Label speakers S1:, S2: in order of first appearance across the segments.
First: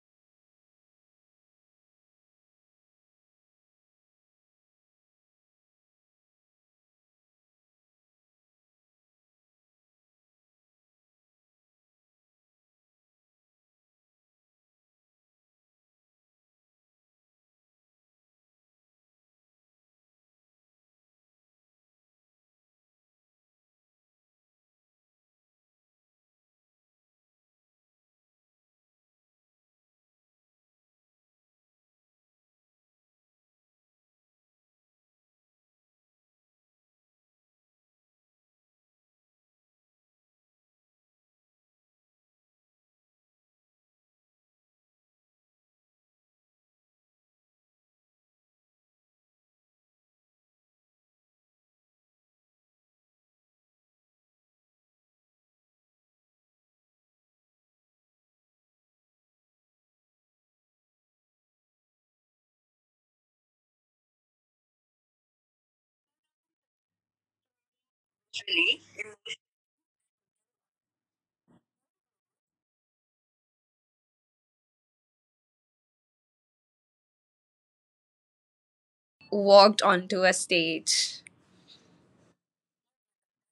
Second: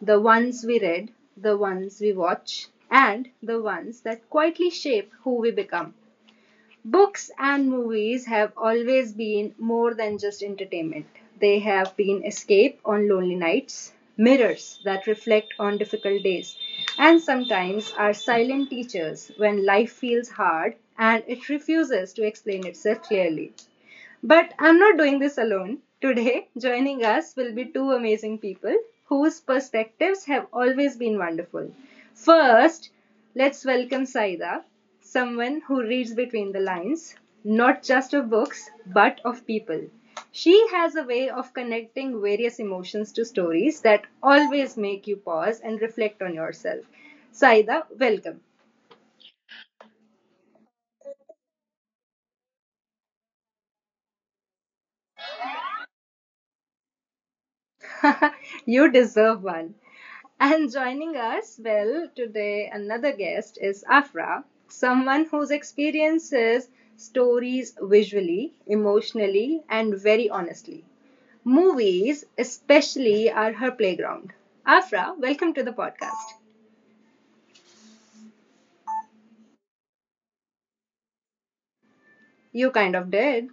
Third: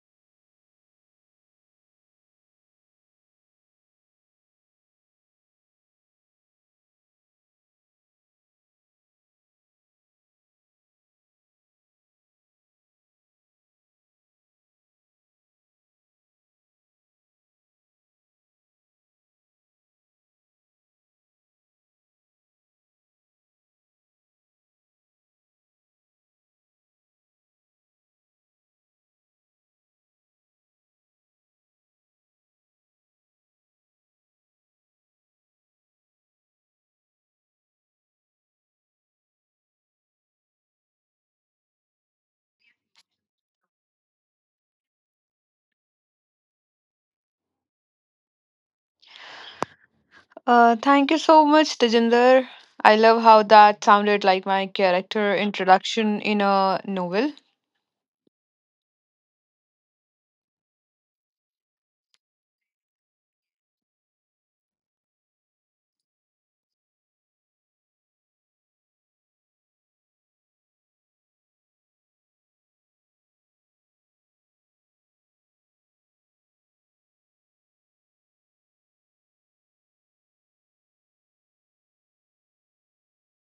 S1: The ones we read, the ones we watch, and the ones that quietly shape who we become. Books and movies have always been more than just entertainment. They have been escape on lonely nights, mirrors that reflect on difficult days, and sometimes are silent teachers when life feels hard and it refuses to explain itself clearly. But I'm not doing this alone. Today, joining us will be two amazing people whose perspectives have always been wonderful. First, let's welcome Saida, someone who reads between the lines, not just of books, but of people. She has a way of connecting various emotions to stories that always make you pause and reflect on yourself. Saida, welcome.
S2: Thank you so much, Tejinder. I love how that sounded like my character introduction in a novel.
S1: You deserve one. And joining us, well, today another guest is Afra, someone whose experiences stories visually,
S3: Totally
S1: emotionally, and very honestly. Movies, especially, are her playground. Afra, welcome to the podcast.
S3: walked onto a stage.
S1: You kind of did.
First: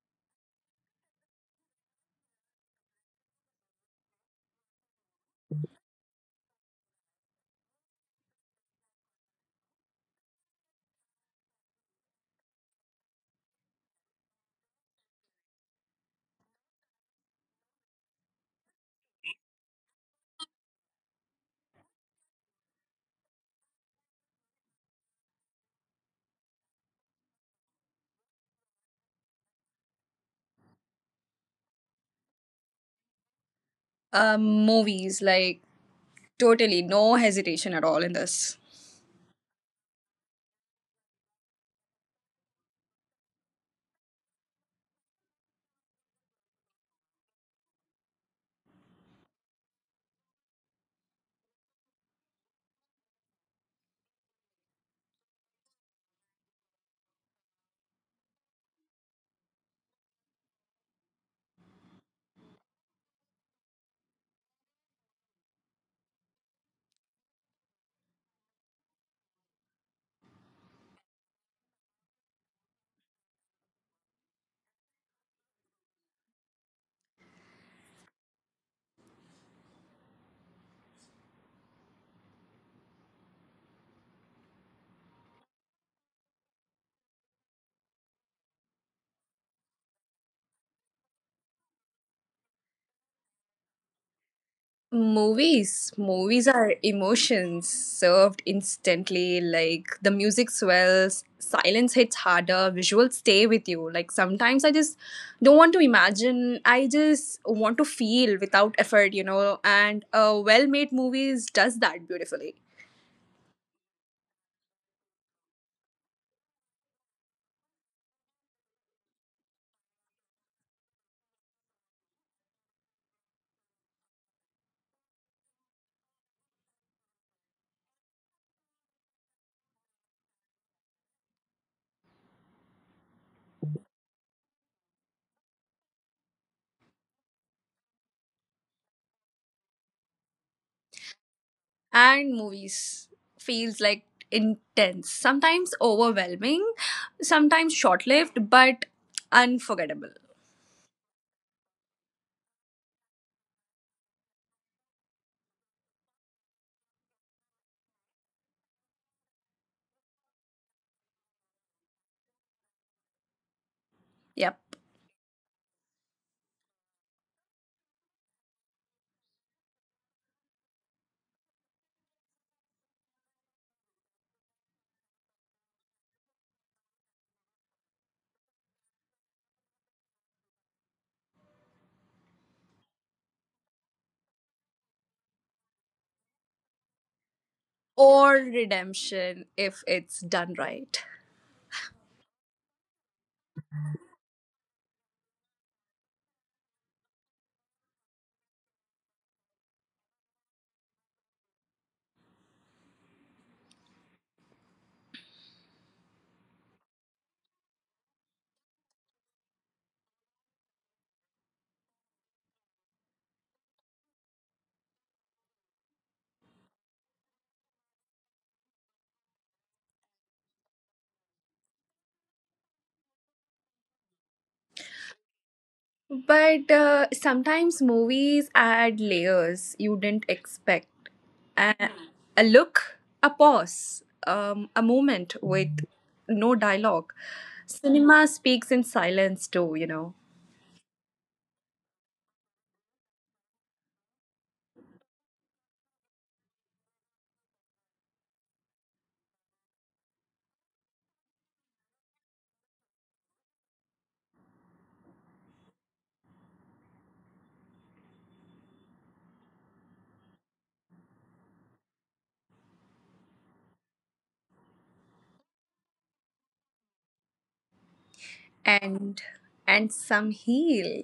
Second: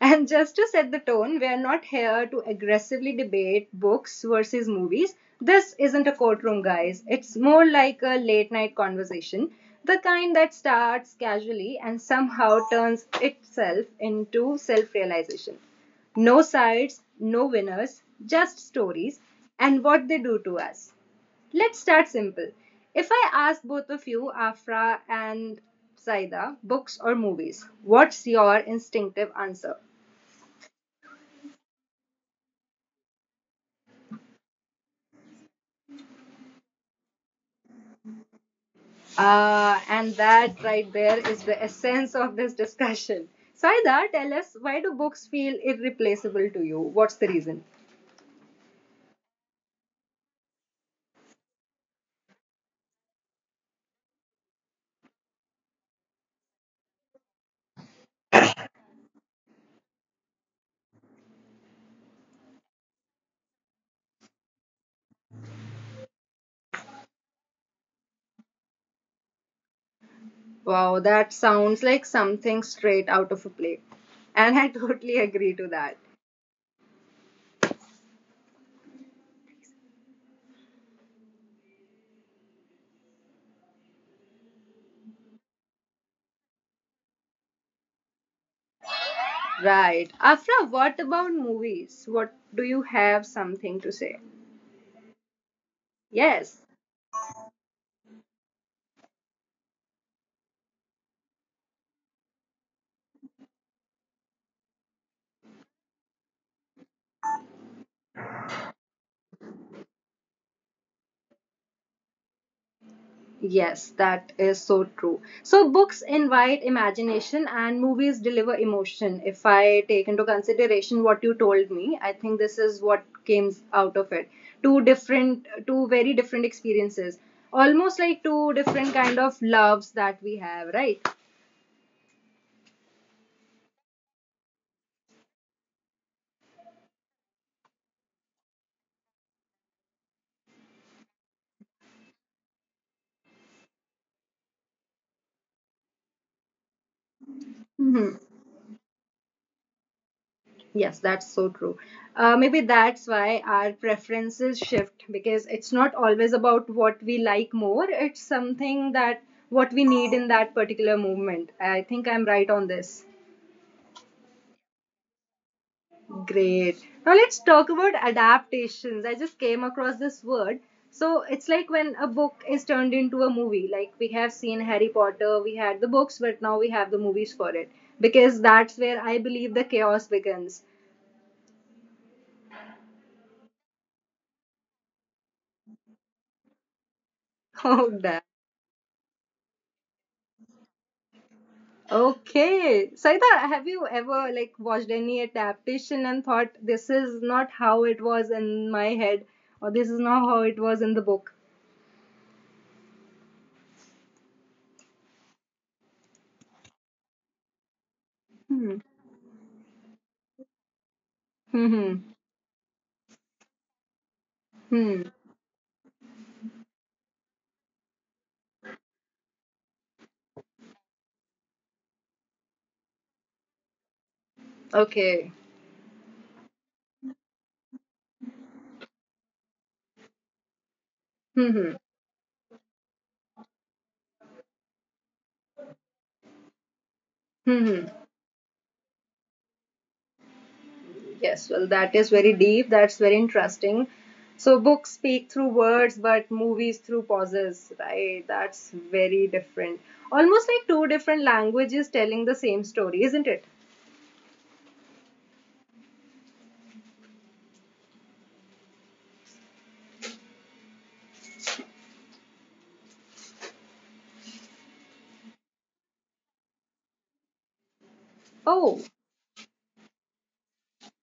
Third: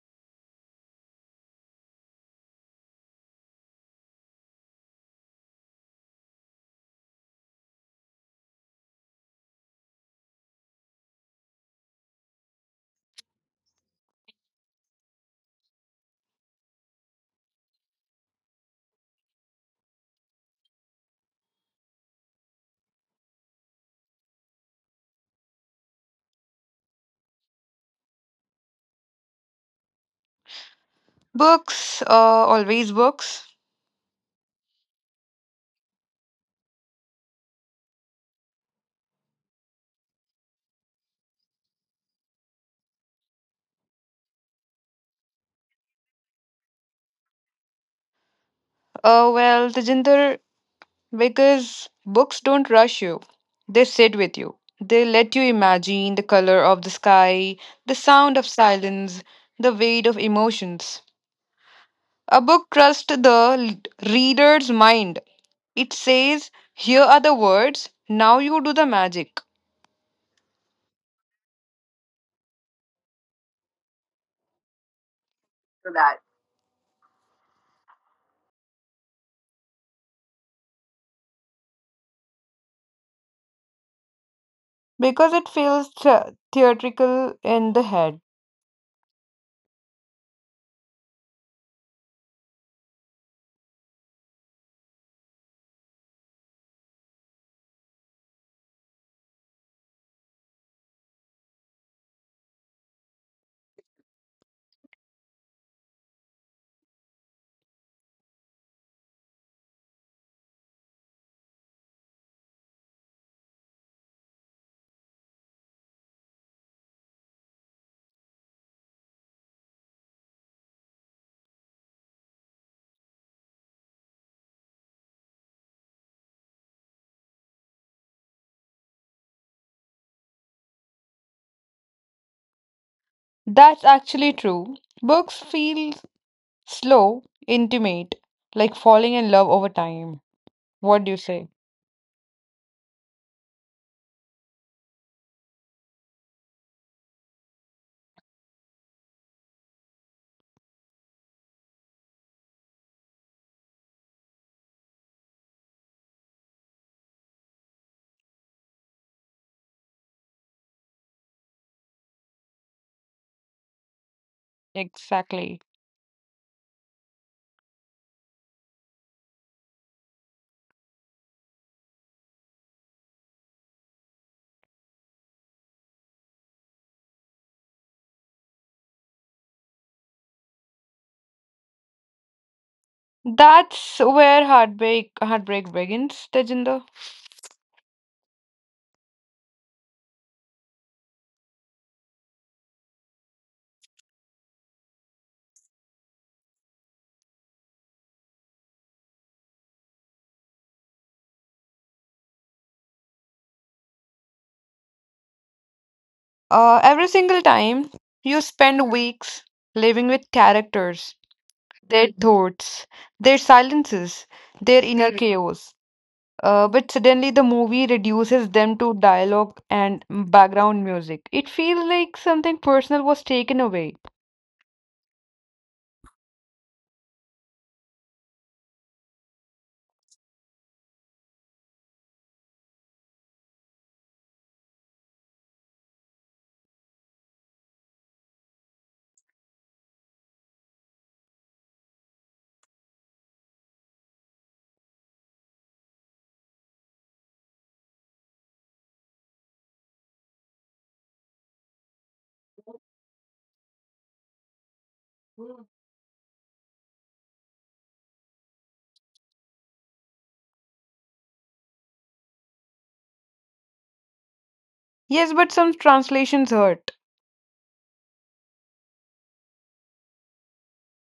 S1: And just to set the tone, we are not here to aggressively debate books versus movies. This isn't a courtroom, guys. It's more like a late night conversation, the kind that starts casually and somehow turns itself into self realization. No sides, no winners, just stories and what they do to us. Let's start simple. If I ask both of you, Afra and Saida, books or movies, what's your instinctive answer?
S2: Books, always books.
S3: Movies, like totally no hesitation at all in this.
S1: And that right there is the essence of this discussion. Saida, tell us why do books feel irreplaceable to you? What's the reason?
S2: Well, Tejinder, because books don't rush you, they sit with you. They let you imagine the color of the sky, the sound of silence, the weight of emotions. A book trusts the reader's mind. It says, here are the words, now you do the magic.
S1: Wow, that sounds like something straight out of a play. And I totally agree to that.
S2: Because it feels theatrical in the head.
S1: Right. Afra, what about movies? What do you have something to say?
S3: Movies
S1: Yes.
S3: are emotions served instantly. Like the music swells, silence hits harder, visuals stay with you. Like sometimes I just don't want to imagine, I just want to feel without effort, you know. And a well made movies does that beautifully.
S1: Yes, that is so true. So, books invite imagination and movies deliver emotion. If I take into consideration what you told me, I think this is what came out of it. Two different, two very different experiences, almost like two different kind of loves that we have, right?
S2: That's actually true. Books feel slow, intimate, like falling in love over time. What do you say?
S3: And movies feels like intense, sometimes overwhelming, sometimes short lived, but unforgettable.
S1: Yes, that's so true. Maybe that's why our preferences shift because it's not always about what we like more, it's something that what we need in that particular movement. I think I'm right on this.
S3: Yep.
S2: Exactly.
S1: Great. Now let's talk about adaptations. I just came across this word. So it's like when a book is turned into a movie. Like we have seen Harry Potter, we had the books, but now we have the movies for it because that's where I believe the chaos begins.
S2: That's where heartbreak begins, Tejinder.
S1: Oh, damn.
S3: Or redemption if it's done right.
S1: Okay. Saida, have you ever like watched any adaptation and thought this is not how it was in my head or this is not how it was in the book?
S2: Every single time you
S1: Hmm.
S2: spend weeks living with characters,
S1: Hmm.
S2: their thoughts, their silences, their
S1: Hmm.
S2: inner chaos. But suddenly the movie reduces them to dialogue and background music. It feels like something personal was taken away.
S1: Okay.
S3: But sometimes movies add layers you didn't expect,
S1: Hmm. Hmm.
S3: a, a look, a pause, a moment with no dialogue.
S1: Hmm, hmm.
S3: Cinema speaks in silence too, you know,
S1: Yes. Well, that is very deep. That's very interesting. So books speak through words, but movies through pauses, right? That's very different. Almost like two different languages telling the same story, isn't it?
S2: Yes, but some translations hurt.
S1: Oh.
S3: and and some heal.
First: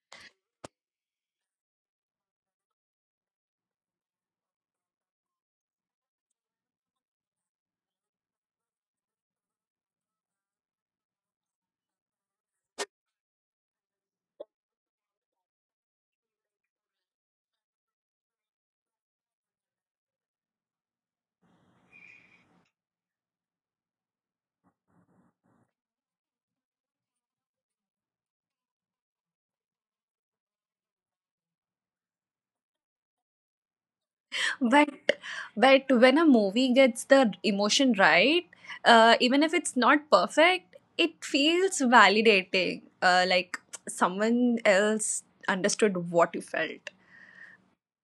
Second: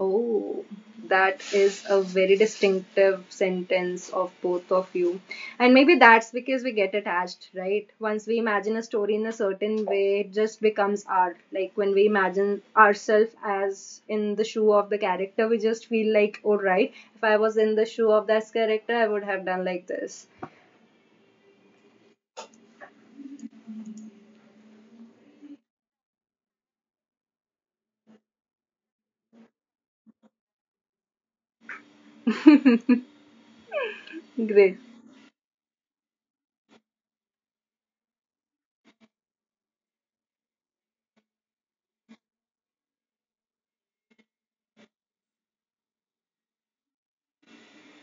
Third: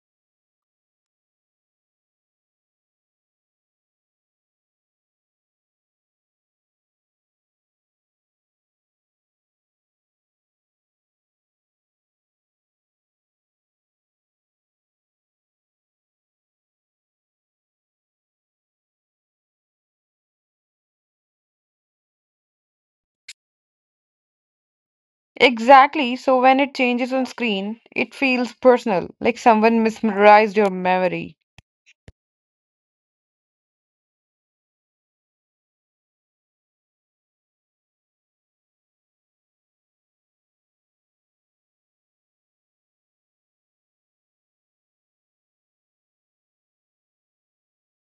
S1: Oh, that is a very distinctive sentence of both of you. And maybe that's because we get attached, right? Once we imagine a story in a certain way, it just becomes art. Like when we imagine ourselves as in the shoe of the character, we just feel like, all right, if I was in the shoe of this character, I would have done like this.
S2: Exactly, so when it changes on screen, it feels personal, like someone mesmerized your memory.
S1: Great.
S3: But but when a movie gets the emotion right, even if it's not perfect, it feels validating. Like someone else understood what you felt.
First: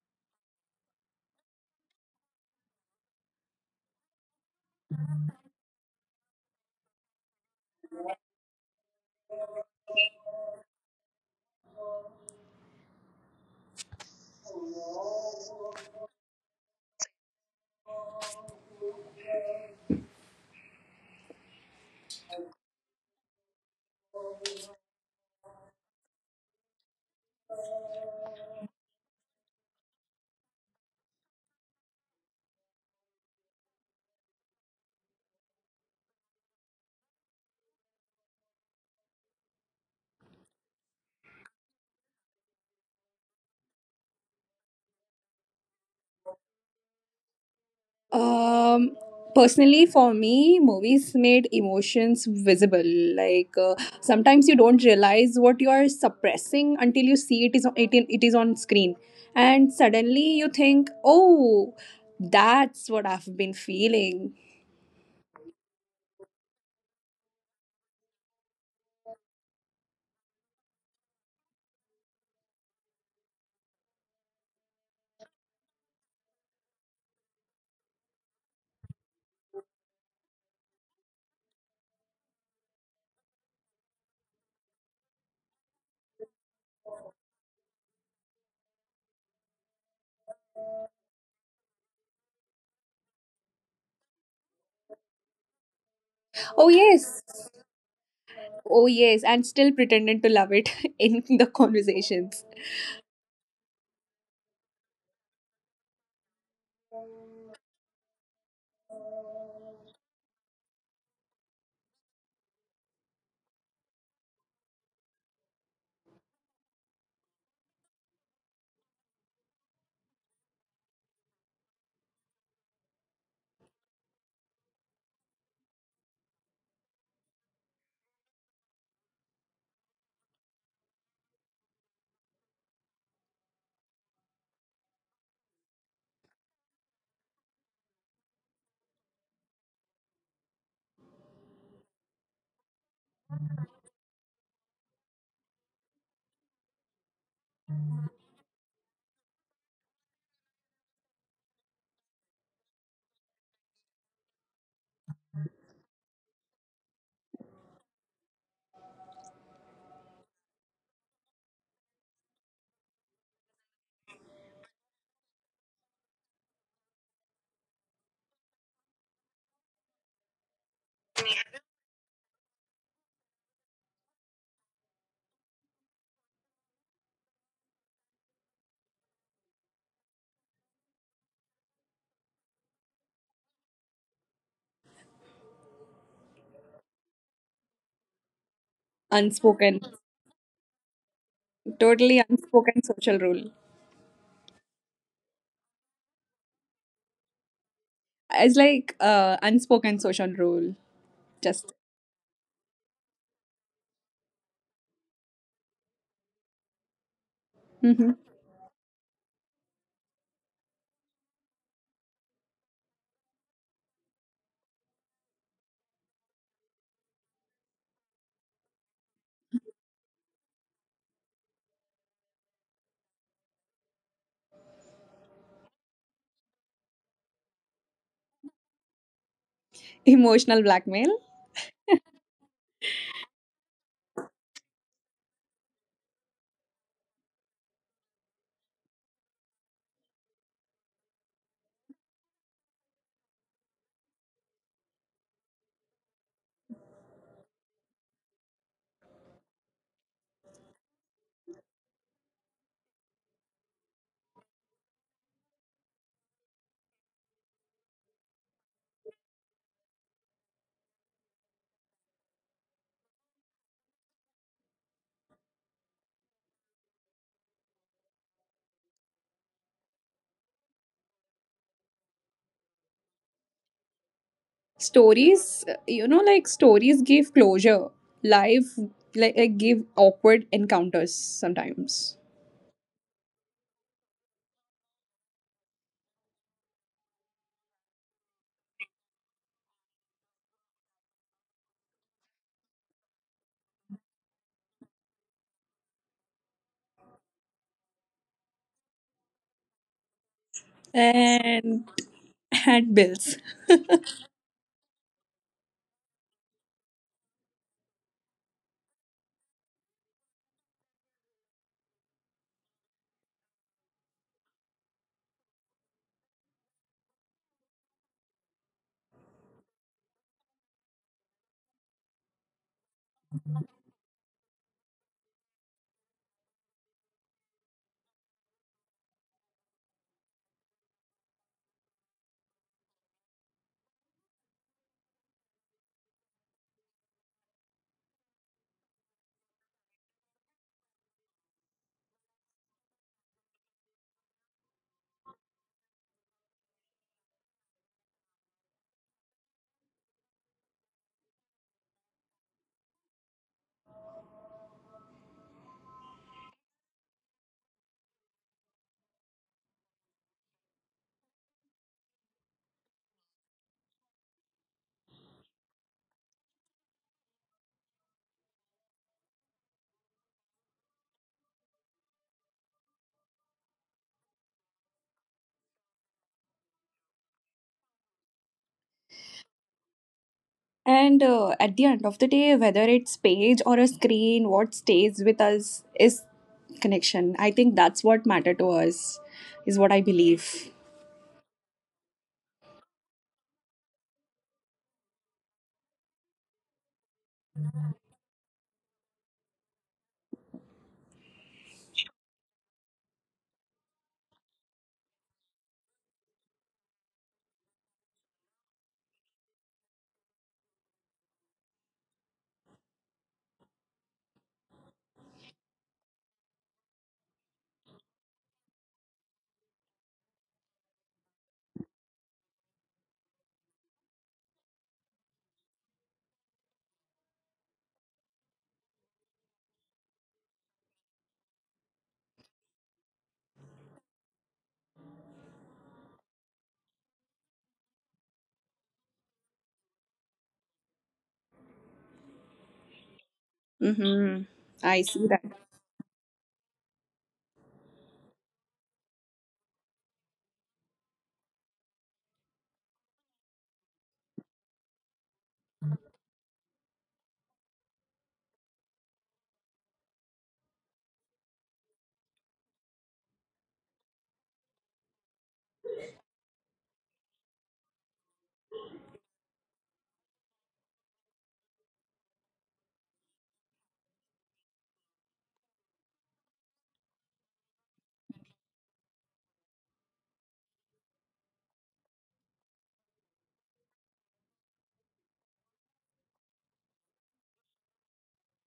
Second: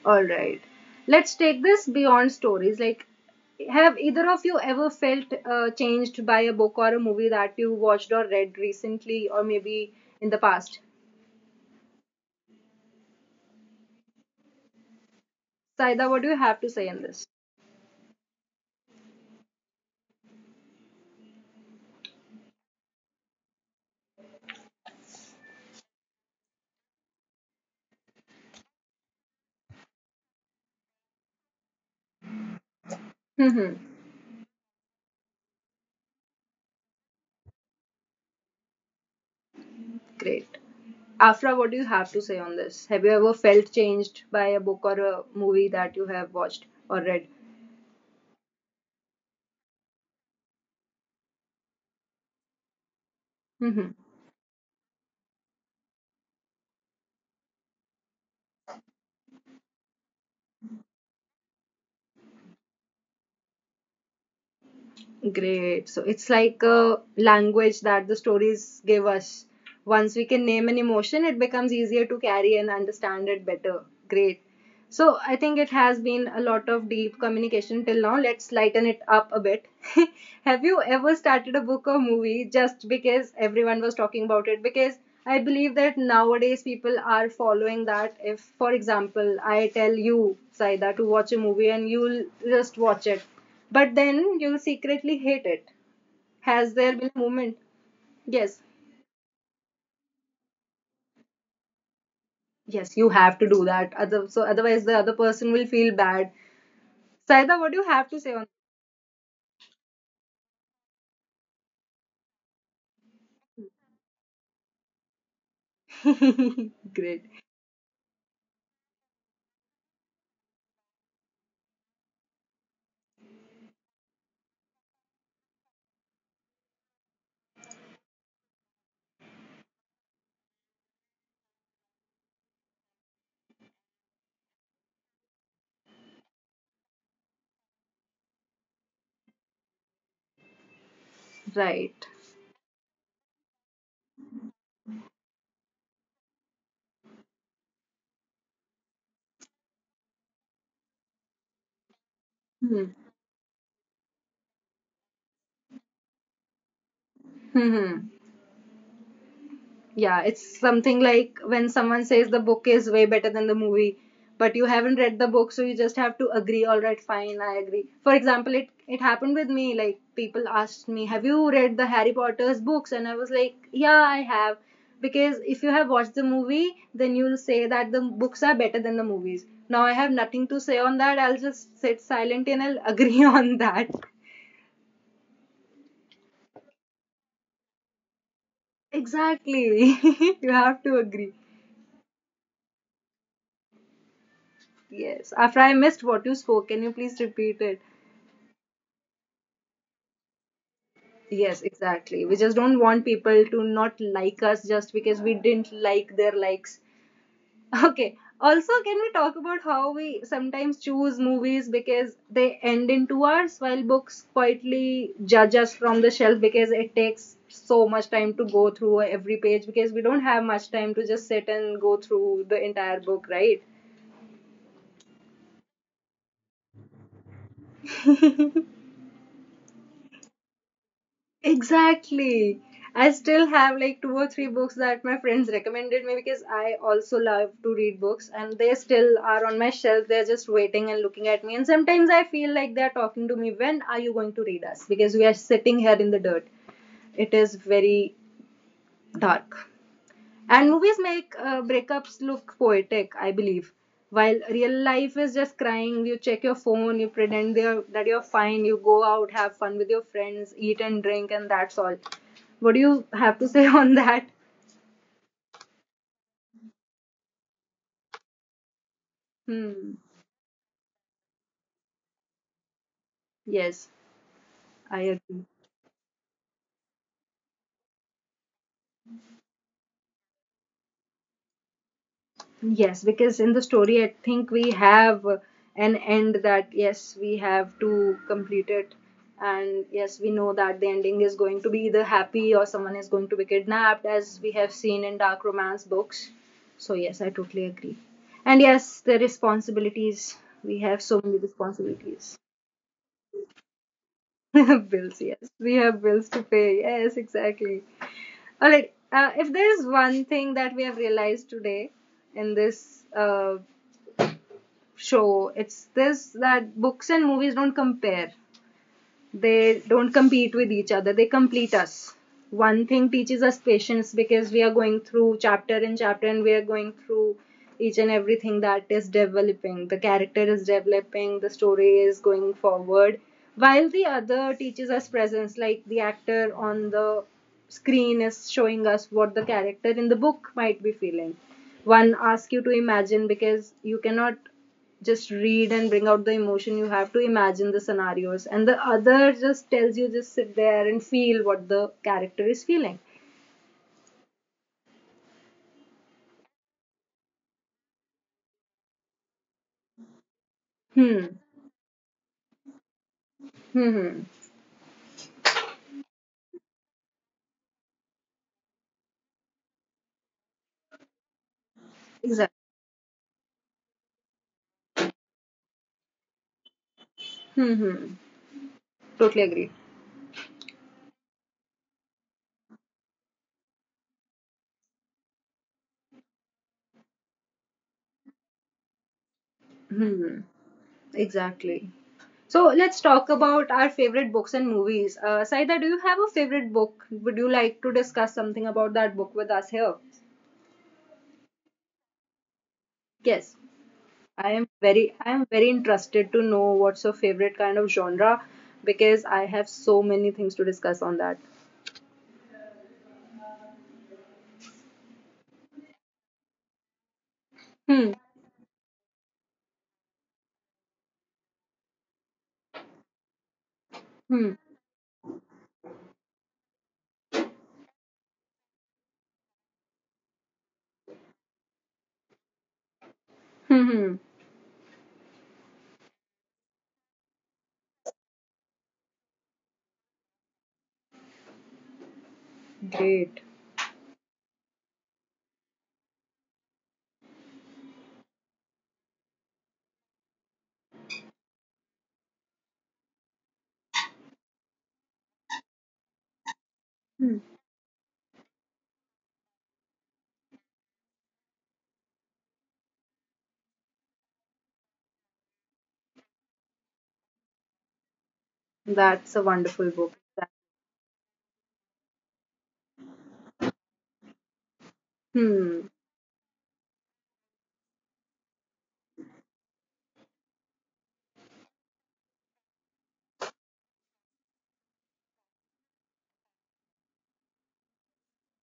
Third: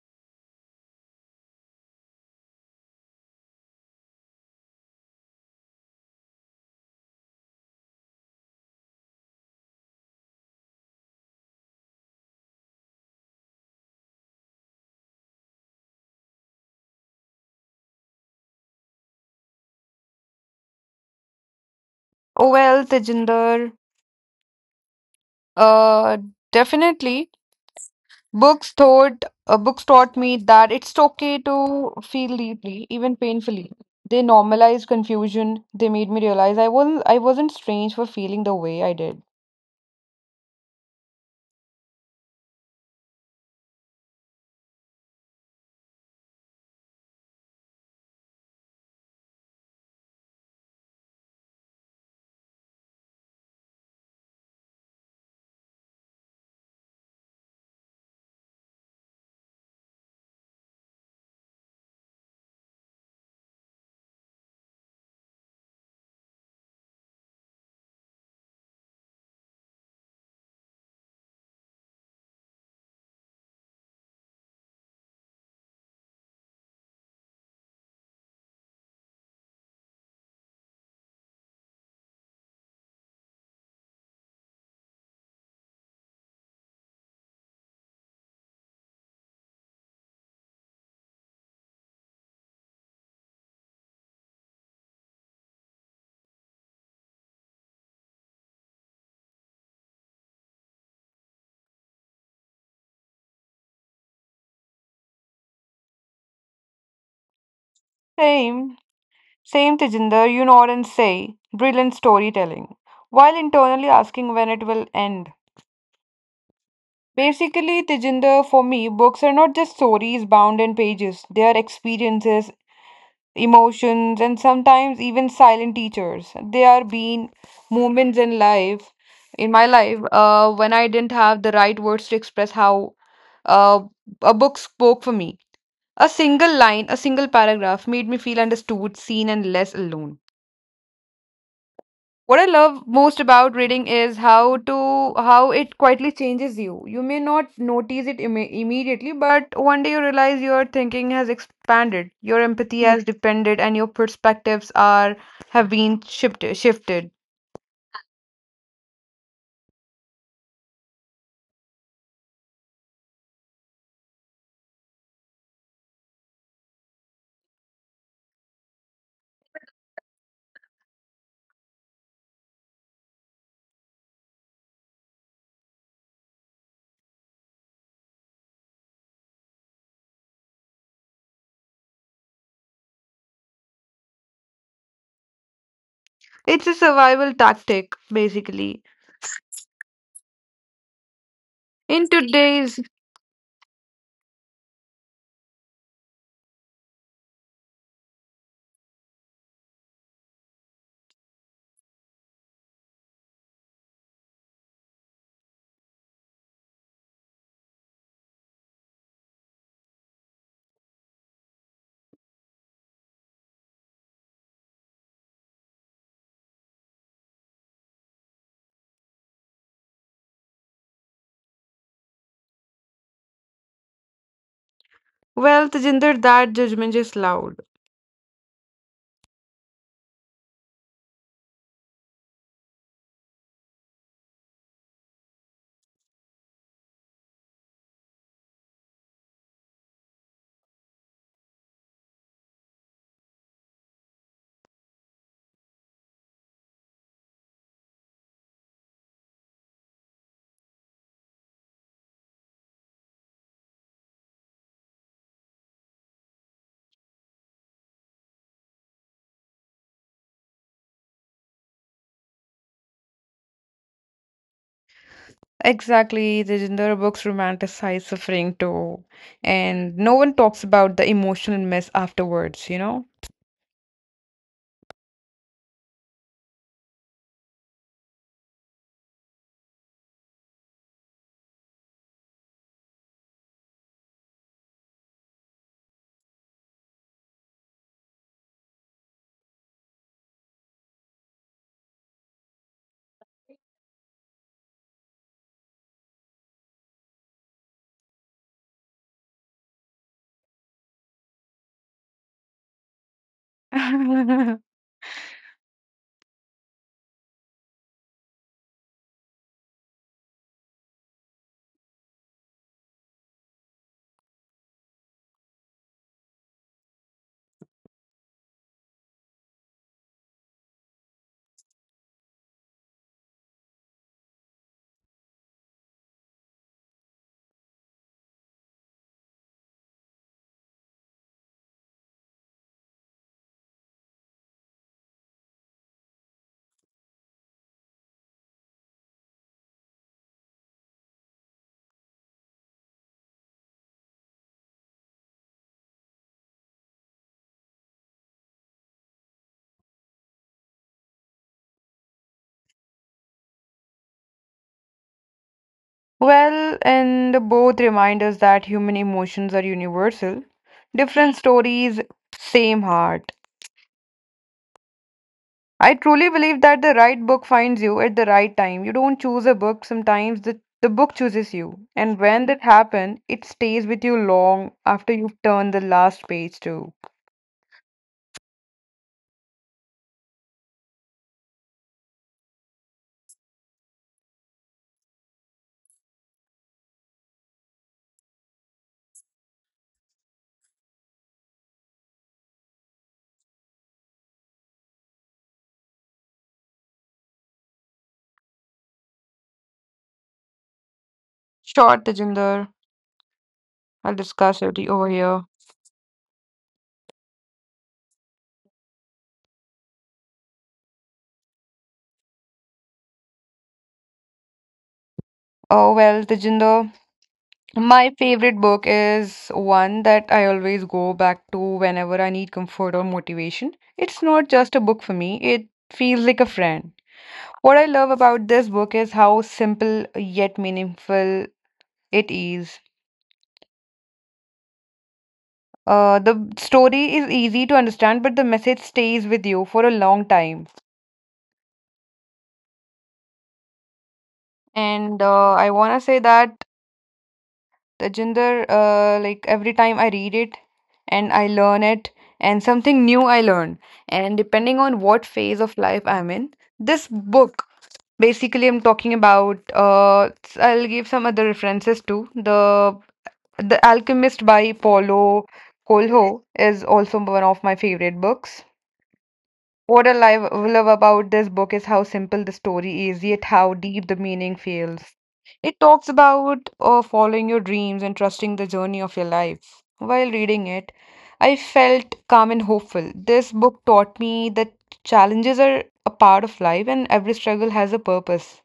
S1: All right. Let's take this beyond stories. Like, have either of you ever felt changed by a book or a movie that you watched or read recently or maybe in the past? Saida, what do you have to say on this?
S2: Oh well, Tejinder, uh, definitely. Books taught me that it's okay to feel deeply, even painfully.
S1: Hmm.
S2: They normalized confusion. They made me realize I wasn't strange for feeling the way I did.
S1: Great. Afra, what do you have to say on this? Have you ever felt changed by a book or a movie that you have watched or read?
S3: Um, Personally, for me, movies made emotions visible. Like
S1: Hmm.
S3: sometimes you don't realize what you are suppressing until you see it is on screen, and suddenly you think, "Oh, that's what I've been feeling."
S1: Great. So it's like a language that the stories give us. Once we can name an emotion, it becomes easier to carry and understand it better. Great. So I think it has been a lot of deep communication till now. Let's lighten it up a bit. Have you ever started a book or movie just because everyone was talking about it? Because I believe that nowadays people are following that. If, for example, I tell you, Saida, to watch a movie and you'll just watch it but then you secretly hate it.
S3: Oh,
S1: Has there been a
S3: yes.
S1: moment? Yes,
S3: Oh, yes. And still pretended to love it in the conversations.
S1: yes, you have to do that. Other, so otherwise, the other person will feel bad. Saida, what do you have to say on?
S2: Same, same, Tejinder. You nod and say, brilliant storytelling, while internally asking when it will end.
S1: Great,
S2: Basically, Tejinder, for me, books are not just stories bound in pages. They are experiences, emotions, and sometimes even silent teachers. There are been moments in life, in my life, when I didn't have the right words to express how uh, a book spoke for me. A single line, a single paragraph made me feel understood, seen, and less alone.
S1: right.
S2: What I love most about reading is how it quietly changes you. You may not notice it immediately, but one day you realize your thinking has expanded, your
S1: Hmm.
S2: empathy Hmm. has Mm. depended, and your perspectives are have been shifted.
S1: Hmm. Yeah, it's something like when someone says the book is way better than the movie, but you haven't read the book, so you just have to agree, all right, fine, I agree. For example, it happened with me, like people asked me, "Have you read the Harry Potter's books?" and I was like, "Yeah, I have." Because if you have watched the movie, then you'll say that the books are better than the movies. Now I have nothing to say on that. I'll just sit silent and I'll agree on that.
S2: It's a survival tactic, basically.
S3: Unspoken.
S1: Exactly. You have to agree.
S2: In
S3: Totally
S2: today's,
S3: unspoken social rule.
S1: Yes. After I missed what you spoke, can you please repeat it?
S3: It's like unspoken social rule.
S1: Yes,
S3: Just
S1: exactly. We just don't want people to not like us just because we didn't like their likes. Okay.
S3: mhm.
S1: Also, can we talk about how we sometimes choose movies because they end in 2 hours while books quietly judge us from the shelf because it takes so much time to go through every page because we don't have much time to just sit and go through the entire book, right?
S2: well, Tejinder, that judgment is loud.
S3: Emotional blackmail.
S1: Exactly. I still have like two or three books that my friends recommended me because I also love to read books and they still are on my shelf. They're just waiting and looking at me. And sometimes I feel like they're talking to me, when are you going to read us? Because we are sitting here in the dirt. It is very dark. And movies make breakups look poetic, I believe. While real life is just crying, you check your phone, you pretend that you're fine, you go out, have fun with your friends, eat and drink, and that's all. What do you have to say on that?
S2: Exactly, Tejinder, books romanticize suffering too,
S1: Hmm.
S2: and no one talks about the emotional mess afterwards, you know?
S1: Yes, I agree.
S3: Stories, you know, like stories give closure. Life, like give awkward encounters sometimes.
S1: Yes, because in the story, I think we have an end that yes, we have to complete it, and yes, we know that the ending is going to be either happy or someone is going to be kidnapped, as we have seen in dark romance books. So, yes, I totally agree. And yes, the responsibilities we have so many
S3: And
S1: responsibilities.
S3: and bills.
S1: Bills, yes, we have bills to pay. Yes, exactly. All right, if there is one thing that we have realized today in this show. It's this that books and movies don't compare. They don't compete with each other. They complete us. One thing teaches us patience because we are going through chapter in chapter and we are going through each and everything that is developing. The character is developing, the story is going forward. While the other teaches us presence, like the actor on the screen is showing us what the character in the book might be feeling. One asks you to imagine because you cannot just read and bring out the emotion you have to imagine the scenarios and the other just tells you just sit there and feel what the character is feeling.
S2: Well, and both remind us that human emotions are universal. Different
S1: Hmm,
S2: stories, same heart.
S1: hmm. Hmm.
S2: I truly believe that the right book finds you at the right time. You don't choose a book, sometimes the book chooses you. And when
S1: Exactly.
S2: that happens, it stays with you long after you've turned the last page too.
S1: Hmm, hmm. Totally agree.
S3: And at the end of the day, whether it's page or a screen, what stays with us is connection. I think that's what matter to us, is what I
S1: Hmm, hmm.
S3: believe.
S1: Exactly. So let's talk about our favorite books and movies. Saida, do you have a favorite book? Would you like to discuss something about that book with us here?
S2: Short, Tejinder.
S1: Yes.
S2: I'll
S1: I
S2: discuss
S1: am
S2: it over
S1: very I
S2: here.
S1: am very interested to know what's your favorite kind of genre because I have so many things to discuss on that.
S2: Oh, well, Tejinder.
S1: Hmm.
S2: My favorite book is one that I always go back to whenever I need comfort or motivation. It's not
S1: Hmm.
S2: just a book for me, it feels like a friend. What I love about this book is how simple yet meaningful it is.
S1: Hmm. Hmm.
S2: The story is easy to understand, but the message stays with you for a long time.
S1: Great.
S3: Mm-hmm. I
S2: And
S3: see that.
S2: I want to say that, Tejinder, like every time I read it and I learn it and something new I learn. And depending on what phase of life I'm in, this
S1: Hmm.
S2: book, basically I'm talking about, I'll give some other references too. The Alchemist by Paulo Coelho is also one of my favorite books.
S1: That's a wonderful
S2: What I
S1: book.
S2: love about this book is how simple the story is, yet how deep the meaning feels. It
S1: Hmm.
S2: talks about following your dreams and trusting the journey of your life. While reading it, I felt calm and hopeful. This book taught me that challenges are a part of life and every struggle has a purpose.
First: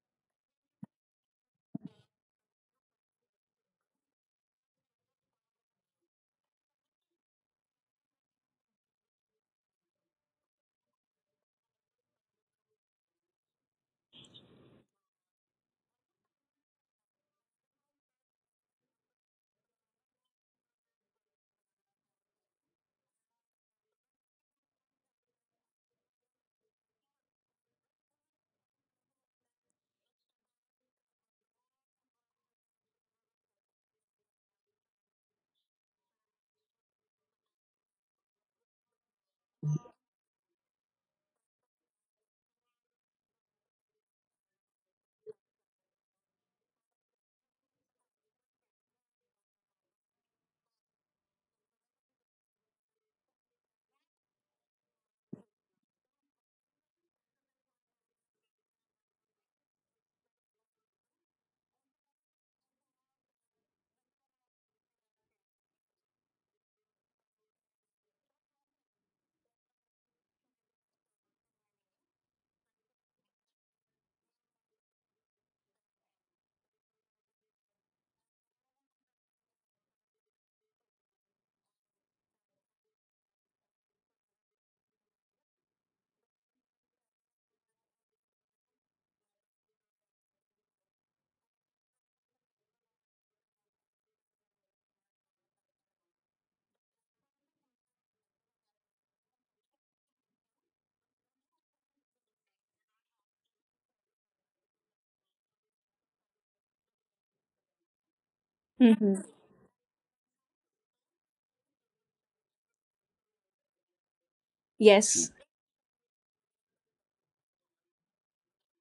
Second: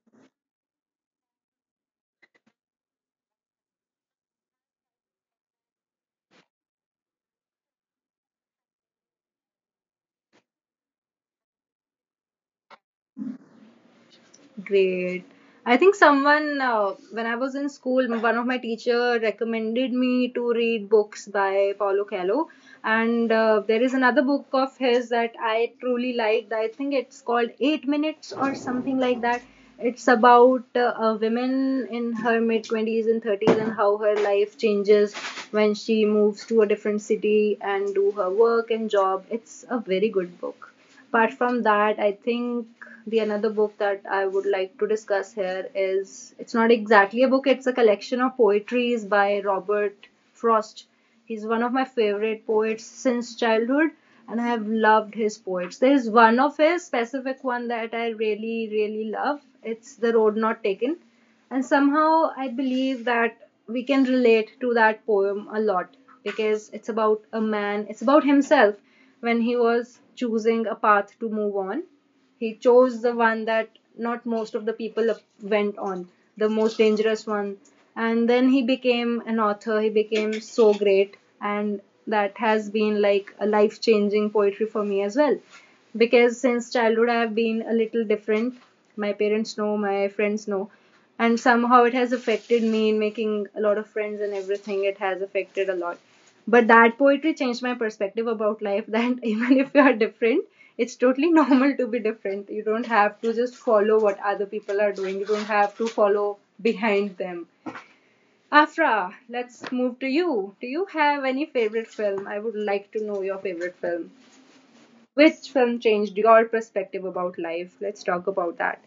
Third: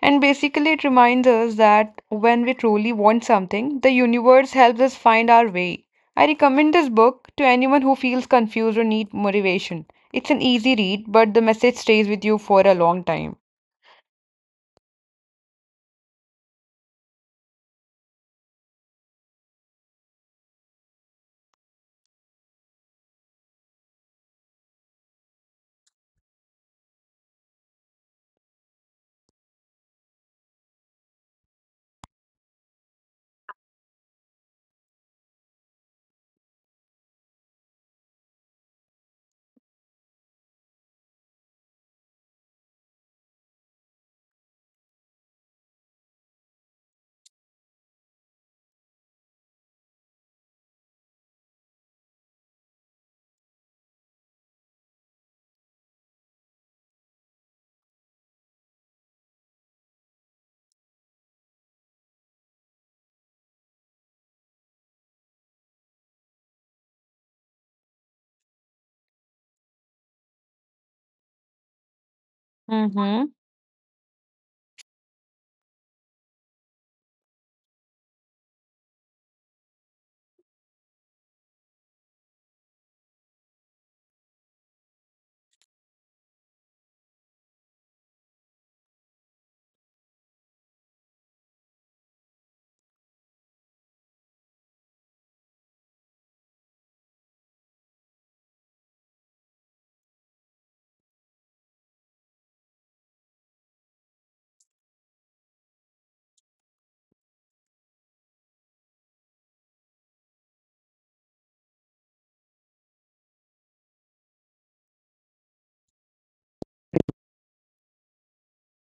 S2: And basically, it reminds us that when we truly want something, the universe helps us find our way. I recommend this book to anyone who feels confused or needs motivation. It's an easy read, but the message stays with you for a long time.
S1: Great. I think someone, when I was in school, one of my teacher recommended me to read books by Paulo Coelho. And there is another book of his that I truly liked. I think it's called Eight Minutes or something like that. It's about a woman in her mid 20s and 30s and how her life changes when she moves to a different city and do her work and job. It's a very good book. Apart from that, I think the another book that I would like to discuss here is it's not exactly a book, it's a collection of poetries by Robert Frost. He's one of my favorite poets since childhood, and I have loved his poets. There is one of his specific one that I really, really love. It's The Road Not Taken. And somehow I believe that we can relate to that poem a lot because it's about a man, it's about himself when he was choosing a path to move on. He chose the
S2: Mm-hmm.
S1: one that not most of the people went on, the most dangerous one. And then he became an author, he became so great, and that has been like a life changing poetry for me as well. Because since childhood, I have been a little different. My parents know, my friends know, and somehow it has affected me in making a lot of friends and everything, it has affected a lot, but that poetry changed my perspective about life that even if you are different, it's totally normal to be different. You don't have to just follow what other people are doing. You don't have to follow behind them. Afra,
S3: Mm-hmm.
S1: let's move to you. Do you have any favorite film? I would like to know your favorite film.
S3: Yes.
S1: Which film changed your perspective about life? Let's talk about that.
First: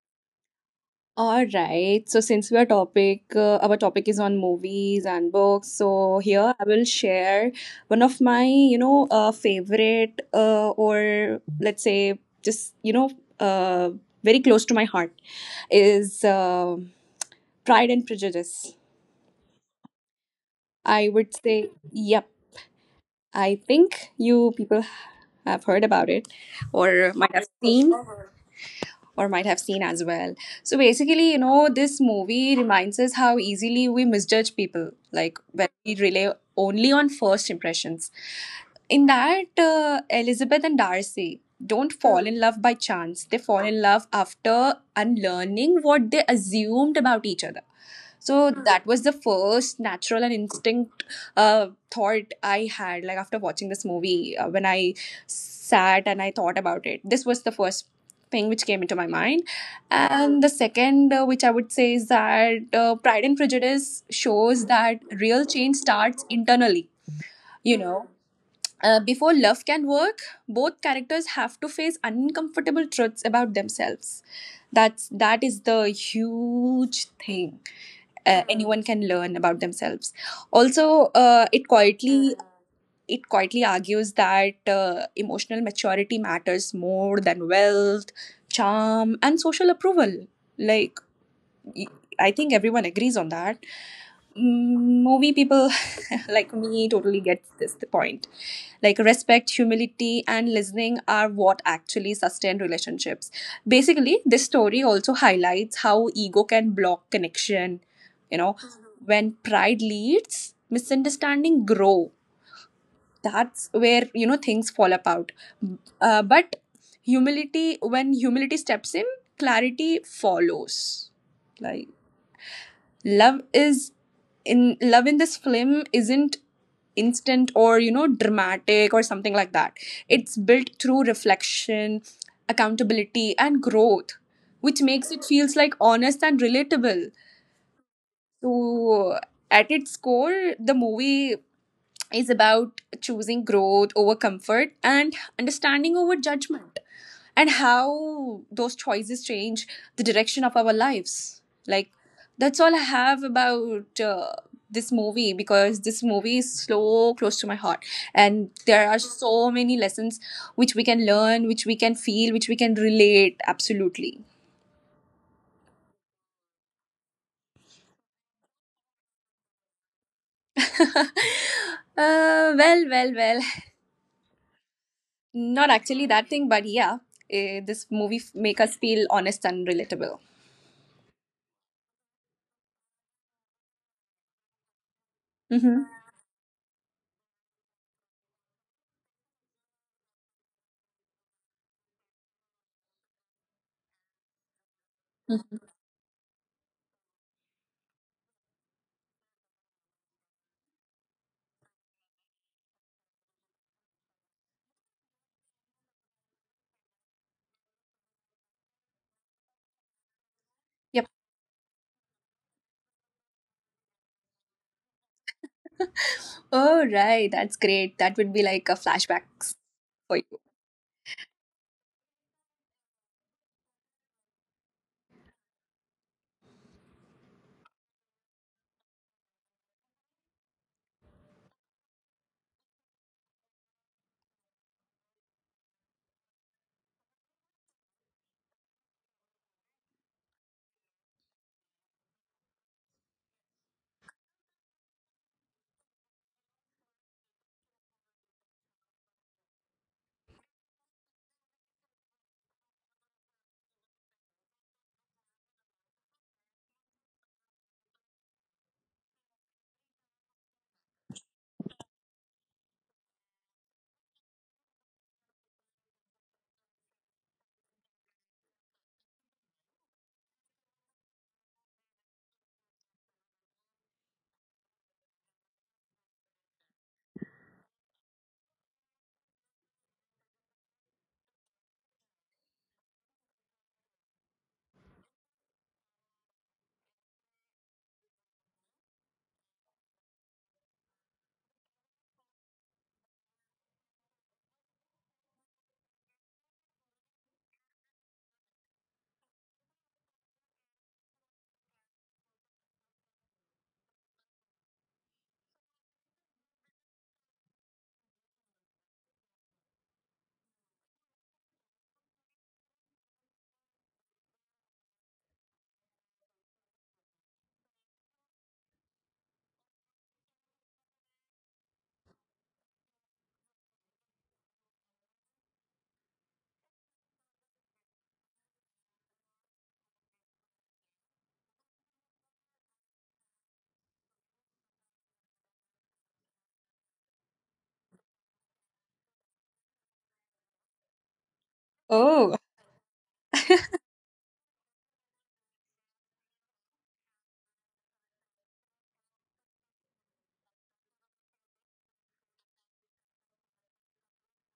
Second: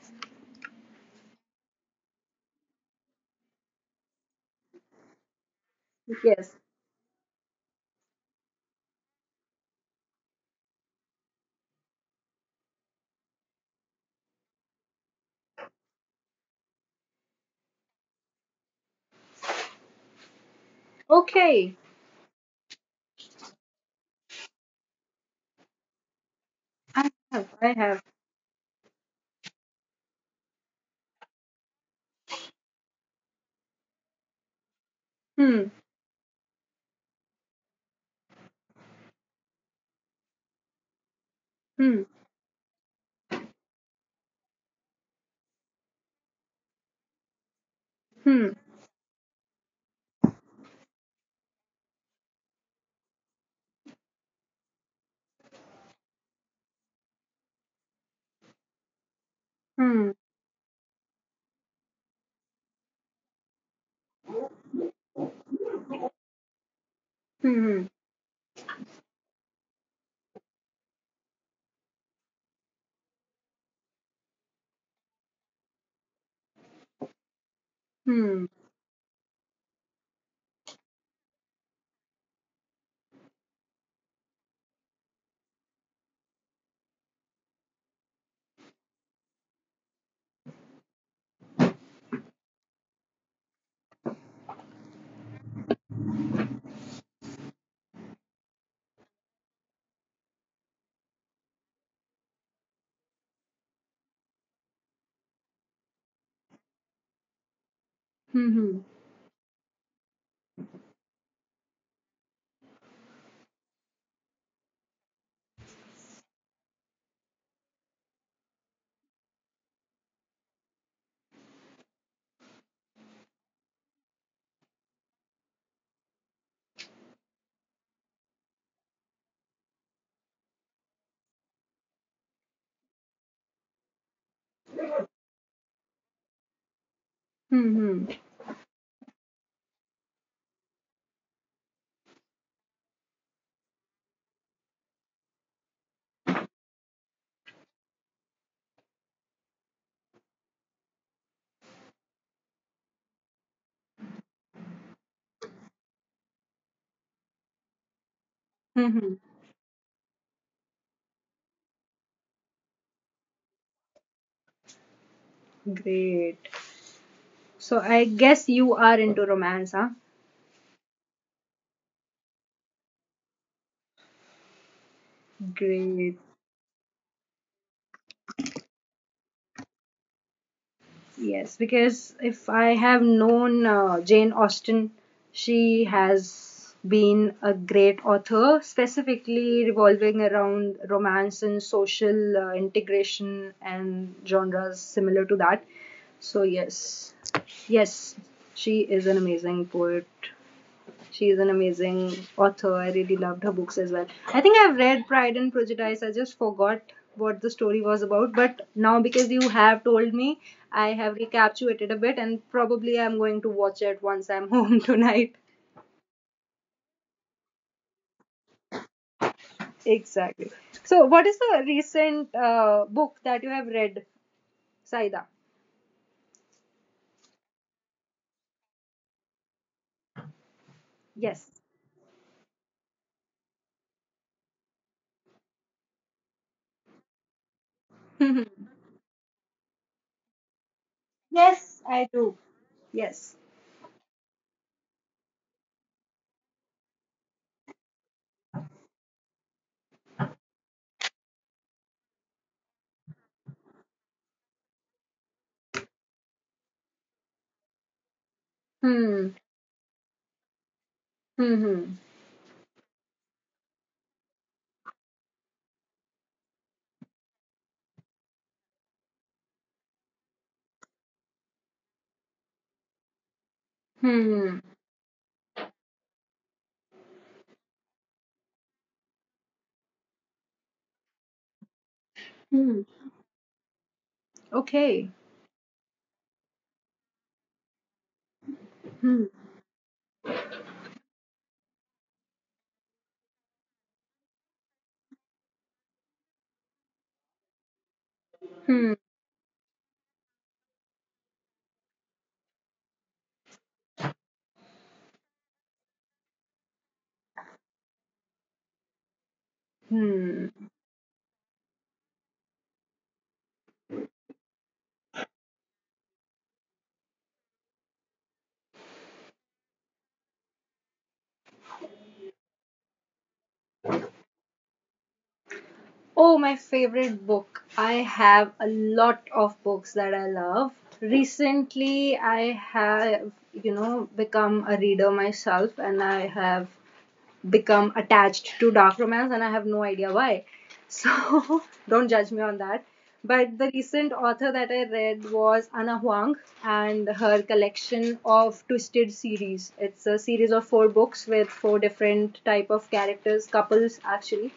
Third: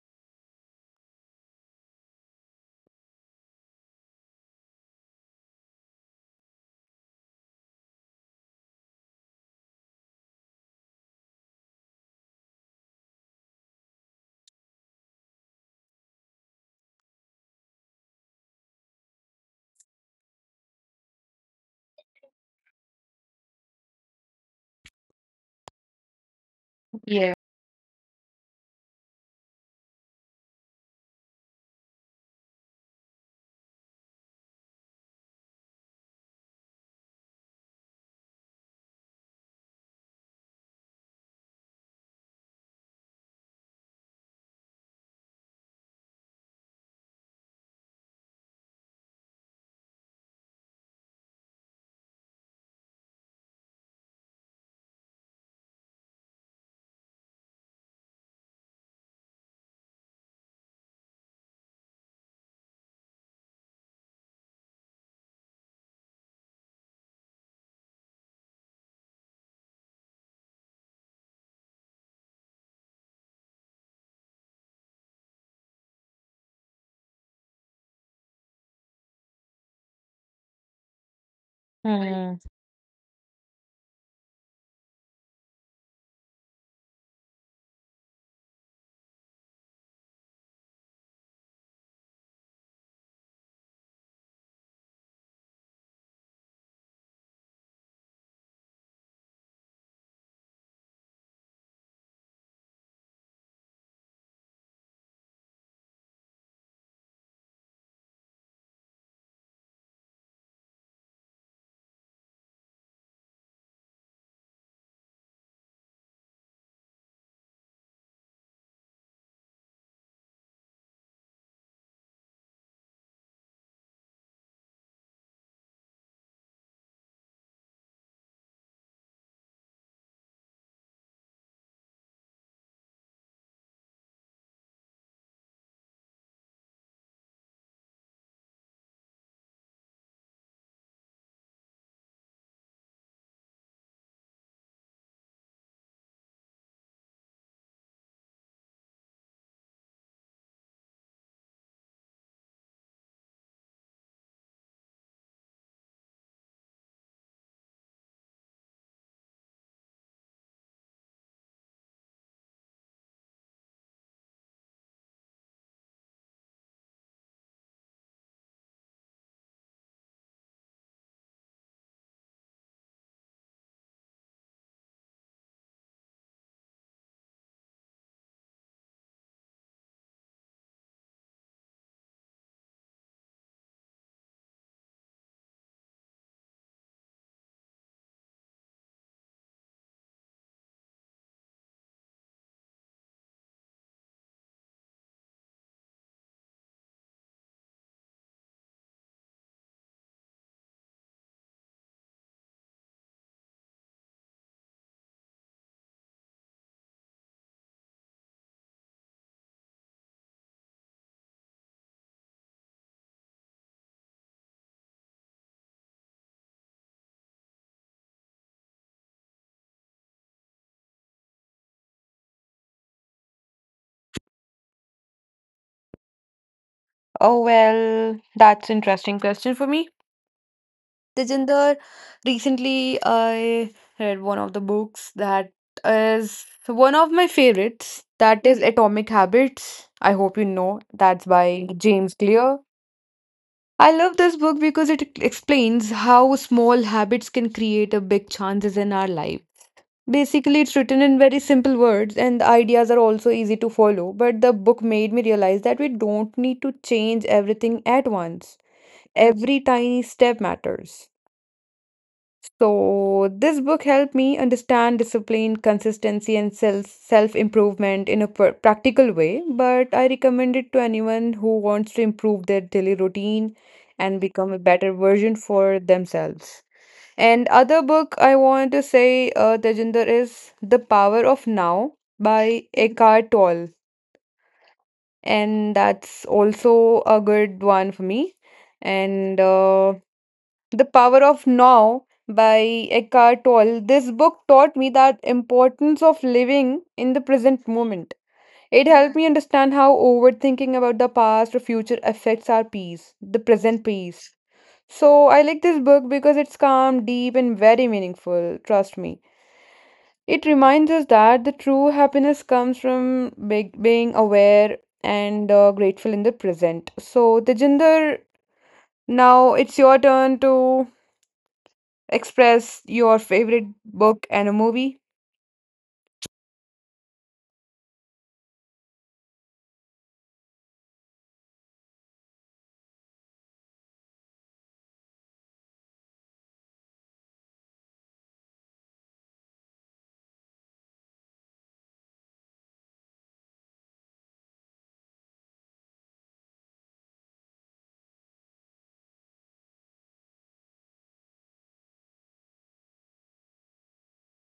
S3: All right. So since our topic is on movies and books. So here
S1: Yes.
S3: I will share one of my, you know, favorite or let's say just you know, uh, very close to my heart is. Pride and Prejudice. I would say,
S1: Okay.
S3: yep. I think you people have heard about it
S1: i
S3: or might
S2: Yeah.
S3: have
S1: have i
S3: seen
S1: have
S3: or might have seen as well. So basically, you know, this movie reminds us how easily we misjudge people, like when
S1: Hmm.
S3: we rely only on first impressions. In that, Elizabeth and Darcy don't
S1: Hmm.
S3: fall in love by chance. They fall in love after unlearning what they assumed about each other.
S1: Hmm.
S3: So that was the first natural and instinct thought I had, like after watching this movie, when I sat and I thought about it. This was the first thing which came into my mind.
S1: Hmm.
S3: And the second, which I would say, is that Pride and Prejudice shows that real change starts internally, you
S1: Hmm.
S3: know. Before love can work, both characters have to face uncomfortable truths about themselves. That is the huge thing
S1: Hmm. Hmm.
S3: anyone can learn about themselves also, uh, it quietly
S2: Hmm.
S3: it quietly argues that emotional maturity matters more than wealth, charm and social approval, like y- I think everyone agrees on that. Mm, movie people like me totally gets this the point, like respect, humility and listening are what actually sustain relationships. Basically this story also highlights how ego can block connection, you know.
S1: Hmm.
S3: When pride leads misunderstanding grow, that's where you know things fall apart. But humility, when humility steps in, clarity follows. Like love is in love in this film isn't instant or you know dramatic or something like that. It's built through reflection, accountability and growth, which makes it feels like honest and relatable.
S1: Hmm.
S3: So at its core the movie is about choosing growth over comfort and understanding over judgment, and how those choices change the direction of our lives. Like that's all I have about this movie, because this movie is so close to my heart and there
S1: Hmm.
S3: are
S1: Hmm.
S3: so many lessons which we can learn, which we can feel, which we can relate absolutely.
S1: Great. So I guess you are into romance, huh?
S3: uh, well well well. Not actually
S1: Great.
S3: that thing, but yeah, eh, this movie make us feel honest and relatable.
S1: Yes, because if I have known Jane Austen, she
S3: Mm-hmm.
S1: has been a great author, specifically revolving around romance and social integration and genres similar to that. So yes, yes, she is an amazing poet. She is an amazing author. I really loved her books as well. I think I've read Pride and Prejudice. I just forgot what the story was about, but now because you have told me, I
S3: Yep.
S1: have recapitulated a bit, and probably I'm going to watch it once I'm home tonight.
S3: Oh, right. That's great. That would be like a flashbacks for you.
S1: Exactly. So, what is the recent book that you have read, Saida?
S2: Oh, well, that's interesting question for me.
S1: Yes.
S2: Tejinder, recently I read one of the books that is one of my favorites. That is Atomic Habits. I hope you know. That's by
S1: Yes, I
S2: James
S1: do.
S2: Clear.
S1: Yes.
S2: I love this book because it explains how small habits can create a big chances in our life. Basically, it's written in very simple words, and the ideas are also easy to follow. But the book made me realize that we don't need to change everything at once.
S1: Hmm.
S2: Every tiny step matters.
S1: Hmm. Hmm.
S2: So, this book helped me understand discipline, consistency, and self improvement in a practical way. But I recommend it to anyone who wants to improve their daily routine and become
S1: Hmm.
S2: a better version for themselves. And other book I want to say, Tejinder, is The Power of Now by
S1: Hmm.
S2: Eckhart Tolle,
S1: Okay.
S2: and that's also a good one for me.
S1: Hmm.
S2: And the Power of Now by Eckhart Tolle. This book taught me the importance of living in the present moment. It
S1: Hmm.
S2: helped me understand how overthinking about the past or future affects our peace, the present peace. So I like this book because it's calm, deep, and very meaningful. Trust me. It
S1: Hmm.
S2: reminds us that the true happiness comes from being aware and grateful in the present. So, Tejinder, now it's your turn to express your favorite book and a movie?
S1: Oh, my favorite book. I have a lot of books that I love. Recently, I have become a reader myself, and I have become attached to dark romance, and I have no idea why. So, don't judge
S3: Oh,
S1: me on that. But the recent author that I read was Anna Huang, and her collection of Twisted series. It's a series of four books with four different type of characters, couples actually,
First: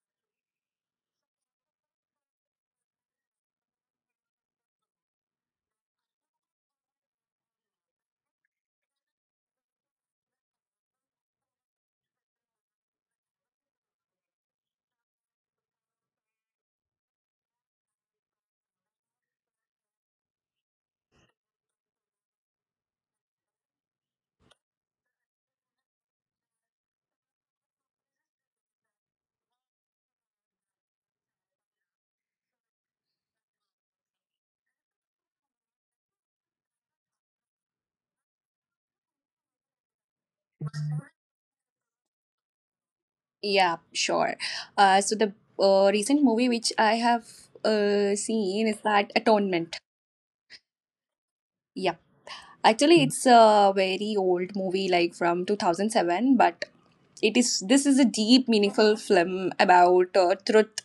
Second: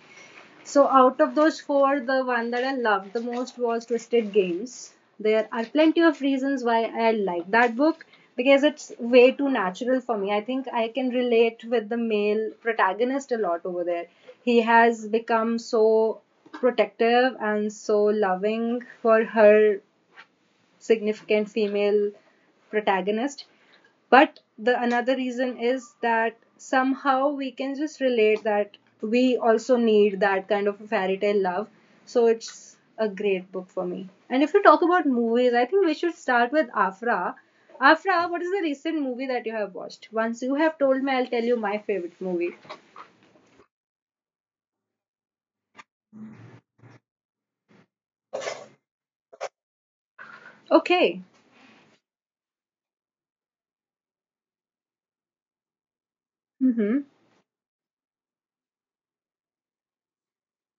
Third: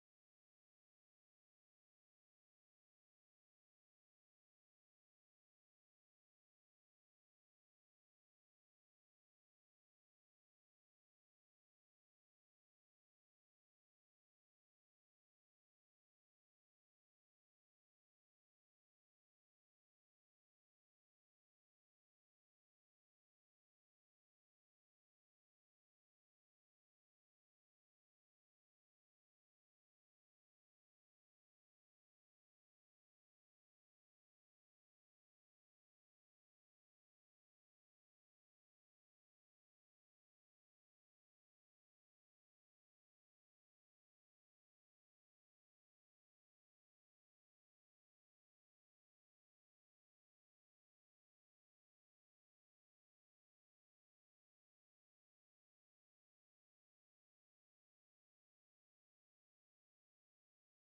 S1: so out of those four, the one that I loved the most was Twisted Games. There are plenty of reasons why I like that book, because it's way too natural for me. I think I can relate with the male protagonist a lot over there. He has become so protective and so loving for her significant female protagonist, but the another reason is that somehow we can just relate that we also need that kind of a fairy tale love. So it's a great book for me. And if you talk about movies, I think we should start with Afra. Afra, what is the recent movie that you have watched? Once you have told me, I'll tell you my favorite movie.
S3: yeah, sure. So the recent movie which I have seen is that Atonement.
S1: Okay.
S3: Yeah. Actually, it's a very old movie, like from 2007, but
S1: Mm-hmm.
S3: it is this is a deep, meaningful film about truth,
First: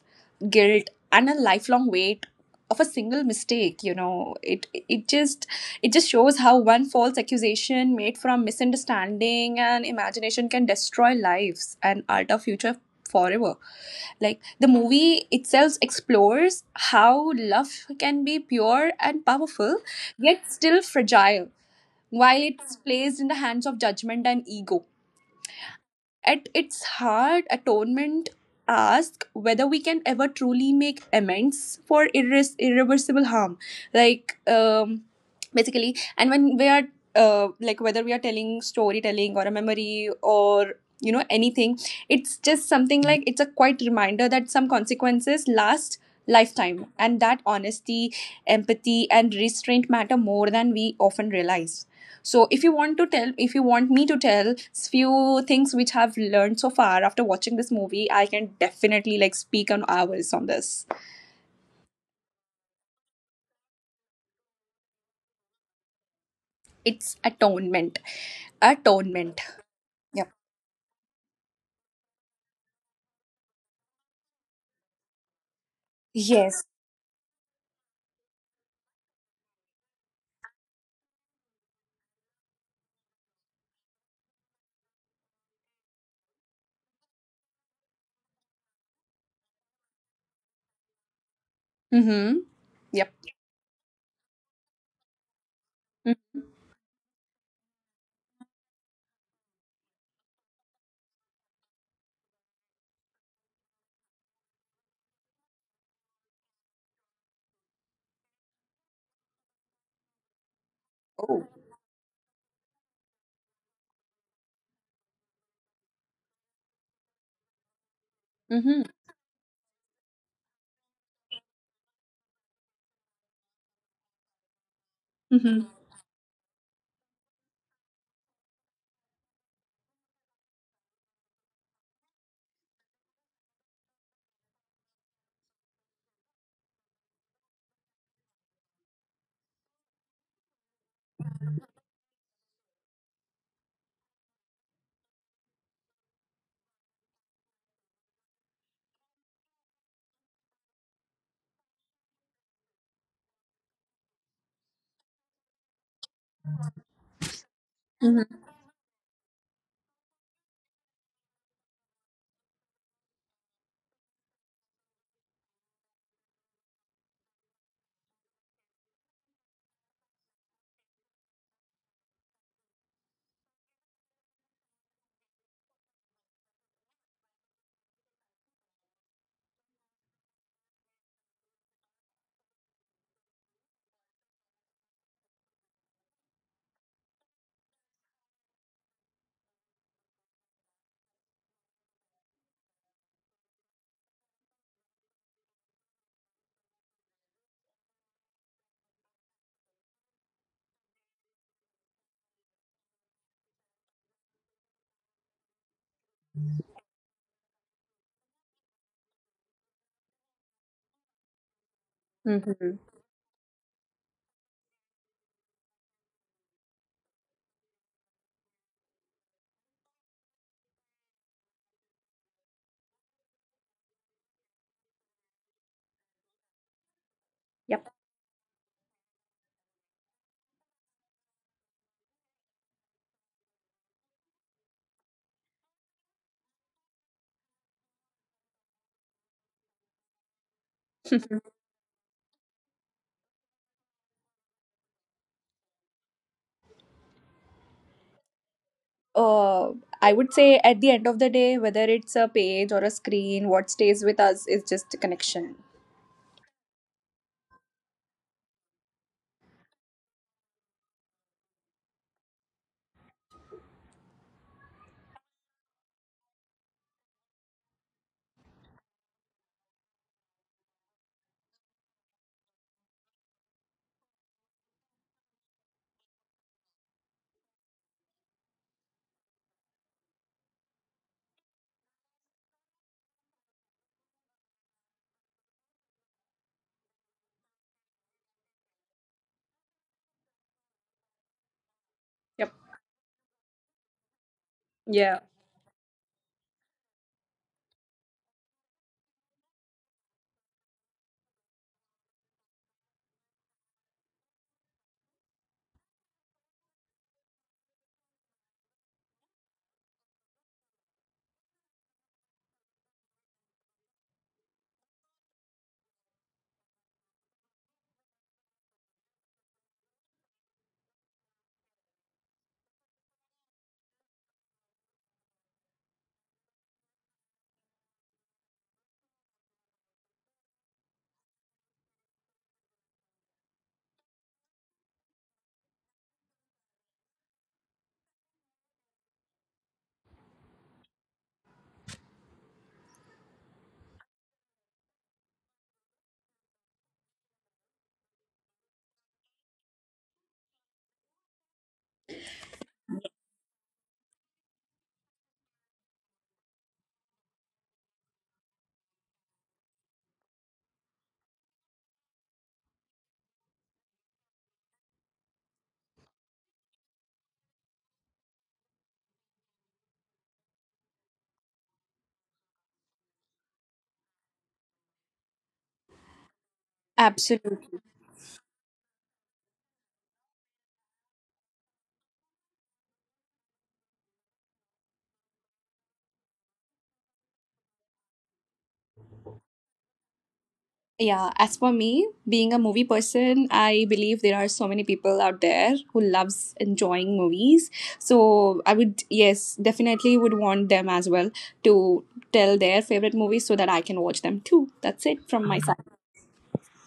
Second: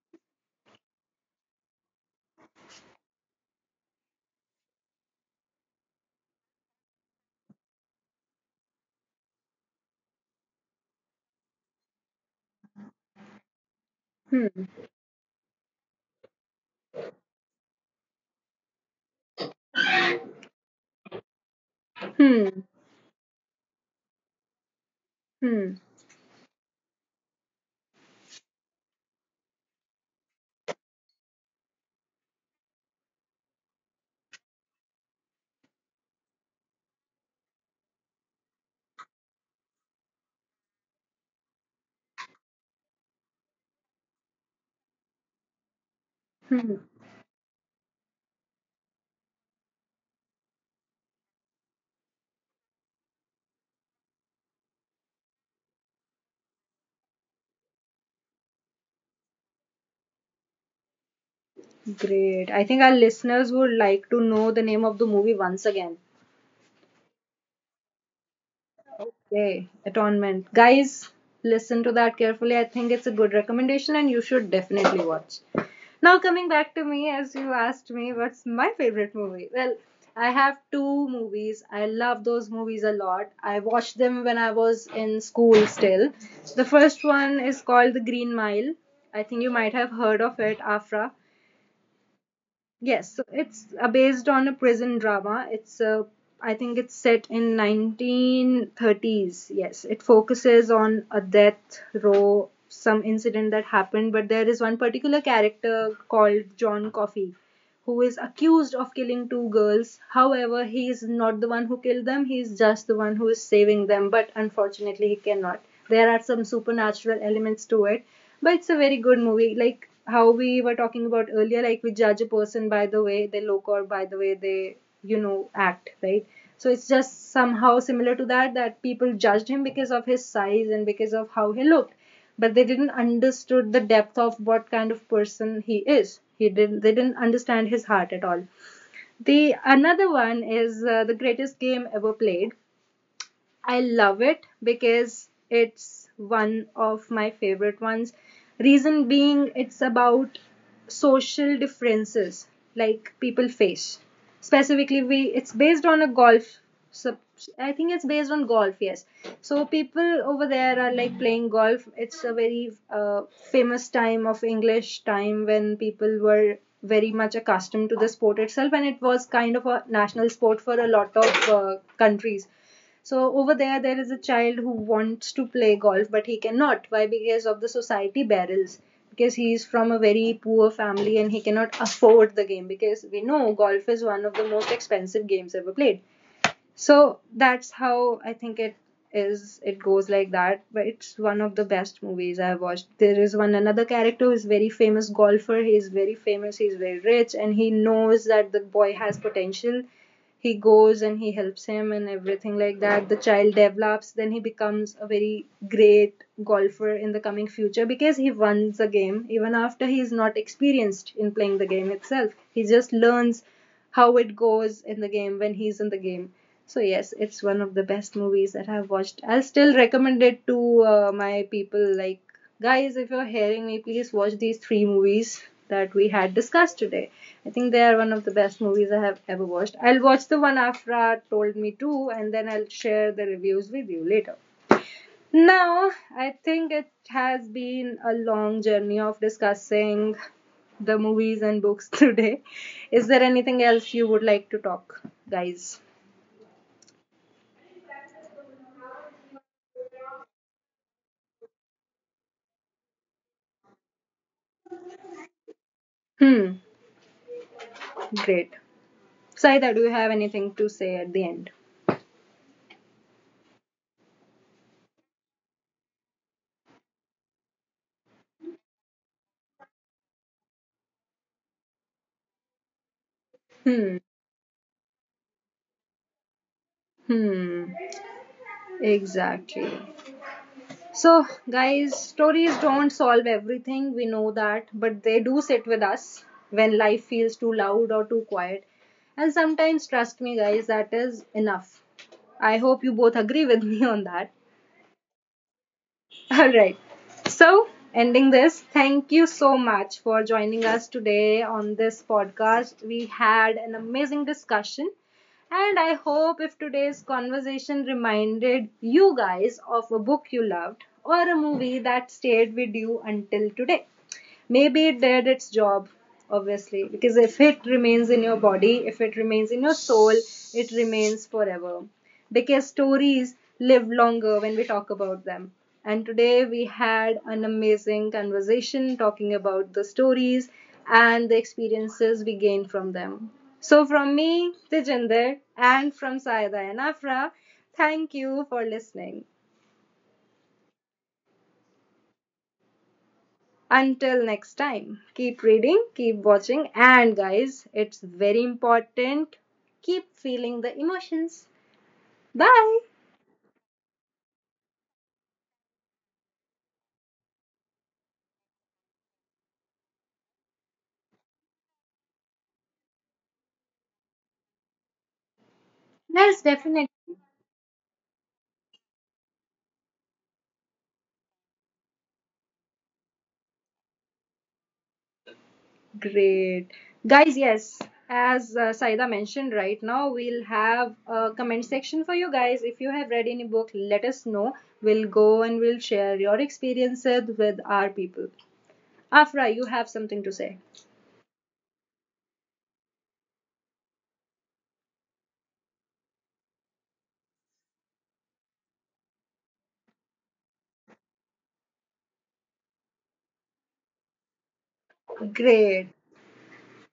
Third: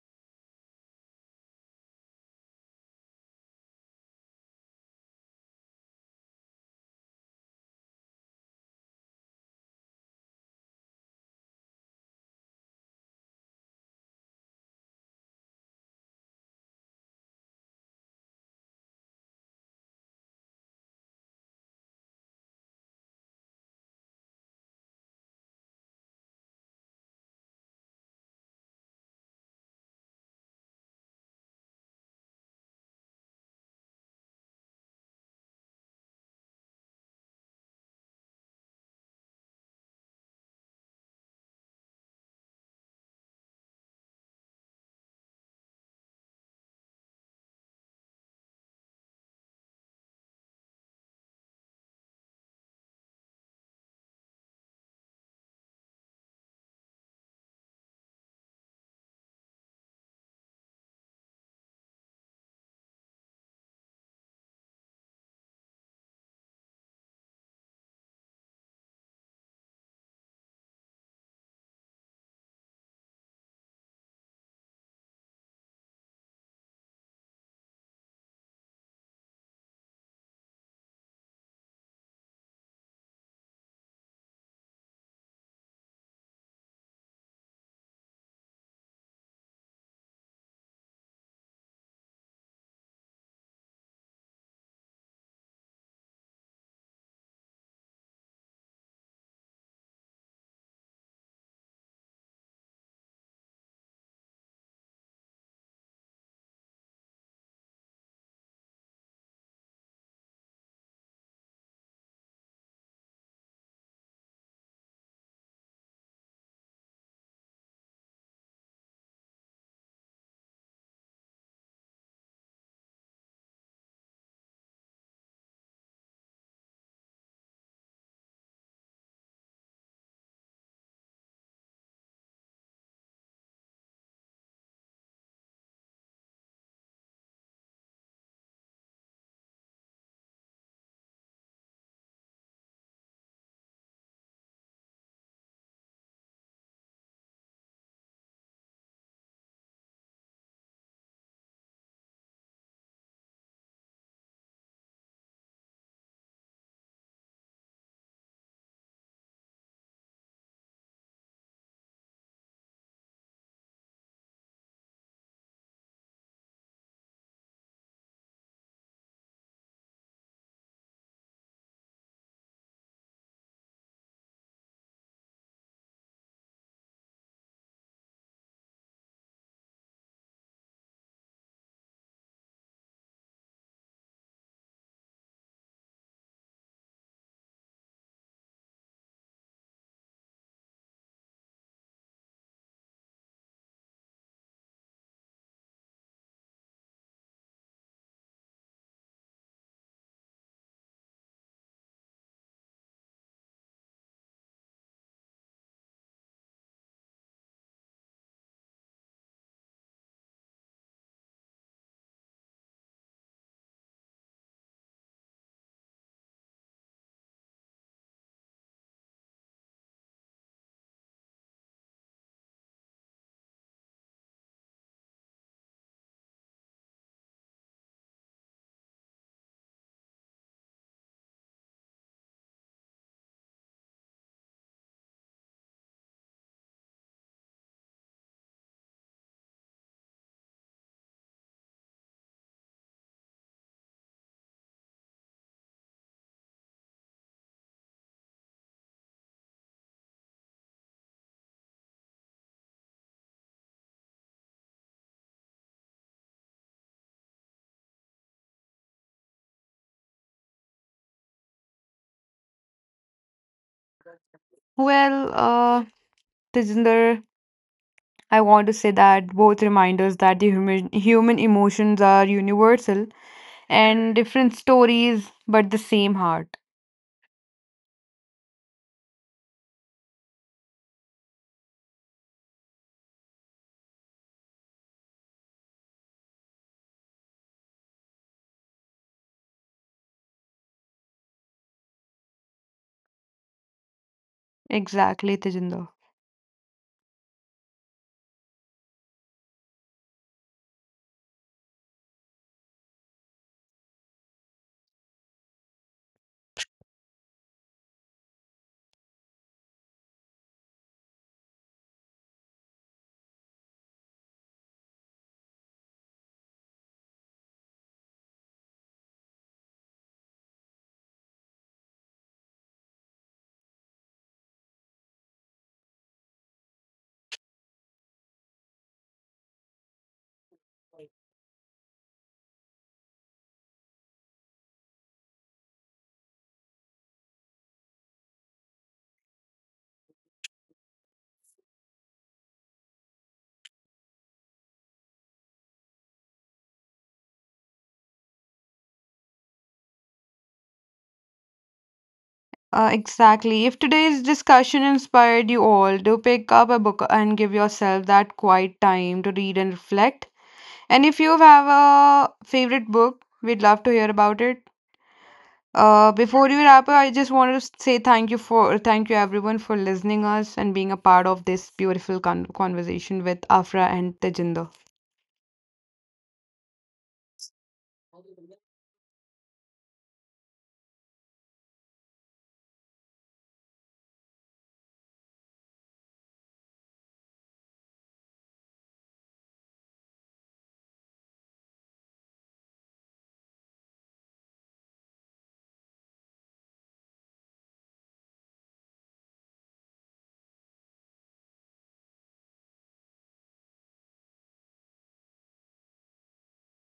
S3: guilt, and a lifelong weight of a single mistake. You know, it it just shows how one false accusation made from misunderstanding and imagination can destroy lives and alter future forever. Like
S1: Hmm.
S3: the movie itself explores how love can be pure and powerful, yet still fragile, while
S1: Hmm.
S3: it's placed in the hands of judgment and ego.
S1: Hmm.
S3: At its heart, atonement asks whether we can ever truly make amends for irreversible harm. Like, basically, and when we are like whether we are telling storytelling or a memory or you know anything, it's just something like it's a quite reminder that some consequences last
S1: Hmm.
S3: lifetime, and that honesty, empathy and restraint matter more than we often realize. So if you want to tell, if you want me to tell few things which I've learned so far after watching this movie, I can definitely like speak on hours on this.
S1: Great. I think our listeners would like to know the name of the movie once again.
S3: It's atonement. Atonement.
S1: Okay, Atonement. Guys, listen to that carefully. I think it's a good recommendation and you should definitely watch. Now, coming back to me, as you asked me, what's my favorite movie? Well, I have two movies. I love those movies a lot. I watched them when I was in school still. The first one is called The Green Mile. I think you might have heard of it, Afra.
S3: Mm-hmm.
S1: Yes,
S3: Yep.
S1: so it's based on a prison drama. It's
S3: Mm.
S1: I think it's set in 1930s. Yes, it focuses on a death row, some incident that happened, but there is one particular character called John Coffey who is accused of killing two girls. However, he is not the
S3: Oh.
S1: one who killed them, he is just the one who is saving them, but unfortunately, he cannot. There are some supernatural elements to it, but it's a
S3: Mm-hmm.
S1: very good movie. Like how we were talking about earlier, like we judge a person by the way they look or by the way they, you know,
S3: Mm-hmm.
S1: act, right? So it's just somehow similar to that, that people judged him because of his size and because of how he looked, but they didn't understood the depth of what kind of person he is, he didn't they didn't understand his heart at all. The another one is the greatest game ever played. I love it because it's one of my favorite ones. Reason being, it's about social differences like people face. Specifically, we it's based on a golf. Sub I think it's based on golf. Yes, so people over there are like playing golf. It's a very famous time of English time when people were very much accustomed to the sport itself, and it was kind of a national sport for a lot of countries. So over there, there is a child who wants to play golf, but he cannot. Why? Because of the society barriers. Because he is from a very poor family and he cannot afford the game. Because we know golf is one of the most expensive games ever played. So that's how I think it is, it goes like that, but it's one of the best movies I've watched. There is one another character who is very famous golfer, he is very famous, he's very rich, and he knows that the boy has potential. He goes and he helps him and everything like that. The child develops, then he becomes a very great golfer in the coming future because he wins the game even after he is not experienced in playing the game itself. He
S3: Mm-hmm.
S1: just learns how it goes in the game when he's in the game. So yes, it's one of the best movies that I've watched. I'll still recommend it to my people. Like guys, if you're hearing me, please watch these three movies that we had discussed today. I think they
S3: Yep.
S1: are one of the best movies I have ever watched. I'll watch the one Afra told me to, and then I'll share the reviews with you later. Now, I think it has been a long journey of discussing the movies and books today. Is there anything else you would like to talk, guys?
S3: uh, I would say at the end of the day, whether it's a page or a screen, what stays with us is just a connection.
S1: Hmm, great. Saida, do you have anything to say at the end?
S2: Well, Tejinder, I want to say that both remind us that the human emotions are universal and different stories, but the same heart.
S1: Hmm, exactly. So, guys, stories don't solve everything, we know that, but they do sit with us when life feels too loud or too quiet. And sometimes, trust me, guys, that is enough.
S3: Yep.
S1: I hope you both agree with me on that.
S2: Exactly, Tejinder.
S1: All right. So, ending this, thank you so much for joining us today on this podcast. We had an amazing discussion, and I hope if today's conversation reminded you guys of a book you loved or a movie that stayed with you until today, maybe it did its job. Obviously, because if it remains in your body, if it remains in your soul, it remains forever. Because stories live longer when we talk about them. And today we had an amazing conversation talking about the stories and the experiences we gain from them. So from me, Tejinder, and from Saida and Afra, thank you for listening. Until next time, keep reading, keep watching, and guys, it's very important. Keep feeling the emotions. Bye.
S2: Exactly. If today's discussion inspired you all, do pick up a book and give yourself that quiet time to read and reflect. And if you have a favorite book, we'd love to hear about it.
S1: Yes,
S2: Before you
S1: definitely.
S2: wrap up, I just wanted to say thank you everyone for listening us and being a part of this beautiful conversation with Afra and Tejinder.
S1: Great. Guys,
S3: Absolutely.
S1: yes, as Saida mentioned right now, we'll have a comment section for you guys. If you have read any book, let us know. We'll go and we'll share your experiences with our people. Afra, you have something to say.
S3: Yeah, as for me, being a movie person, I believe there are so many people out there who loves enjoying movies. So I would, yes, definitely would want them as well to tell their favorite movies so that I can watch them too. That's it from my side.
S1: Great.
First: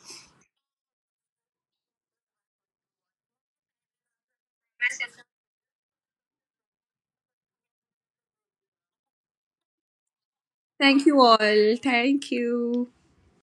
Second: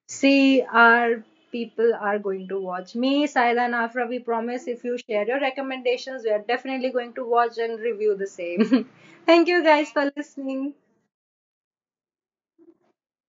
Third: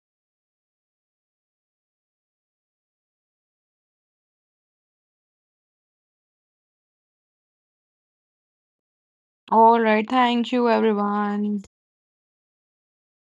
S1: See, our people are going to watch. Me, Saila, and Afra, we promise if you share your recommendations, we are definitely going to watch and review the same. Thank you
S2: All
S1: guys
S2: right,
S1: for
S2: thank you
S1: listening.
S3: Thank you
S2: everyone.
S3: all. Thank you.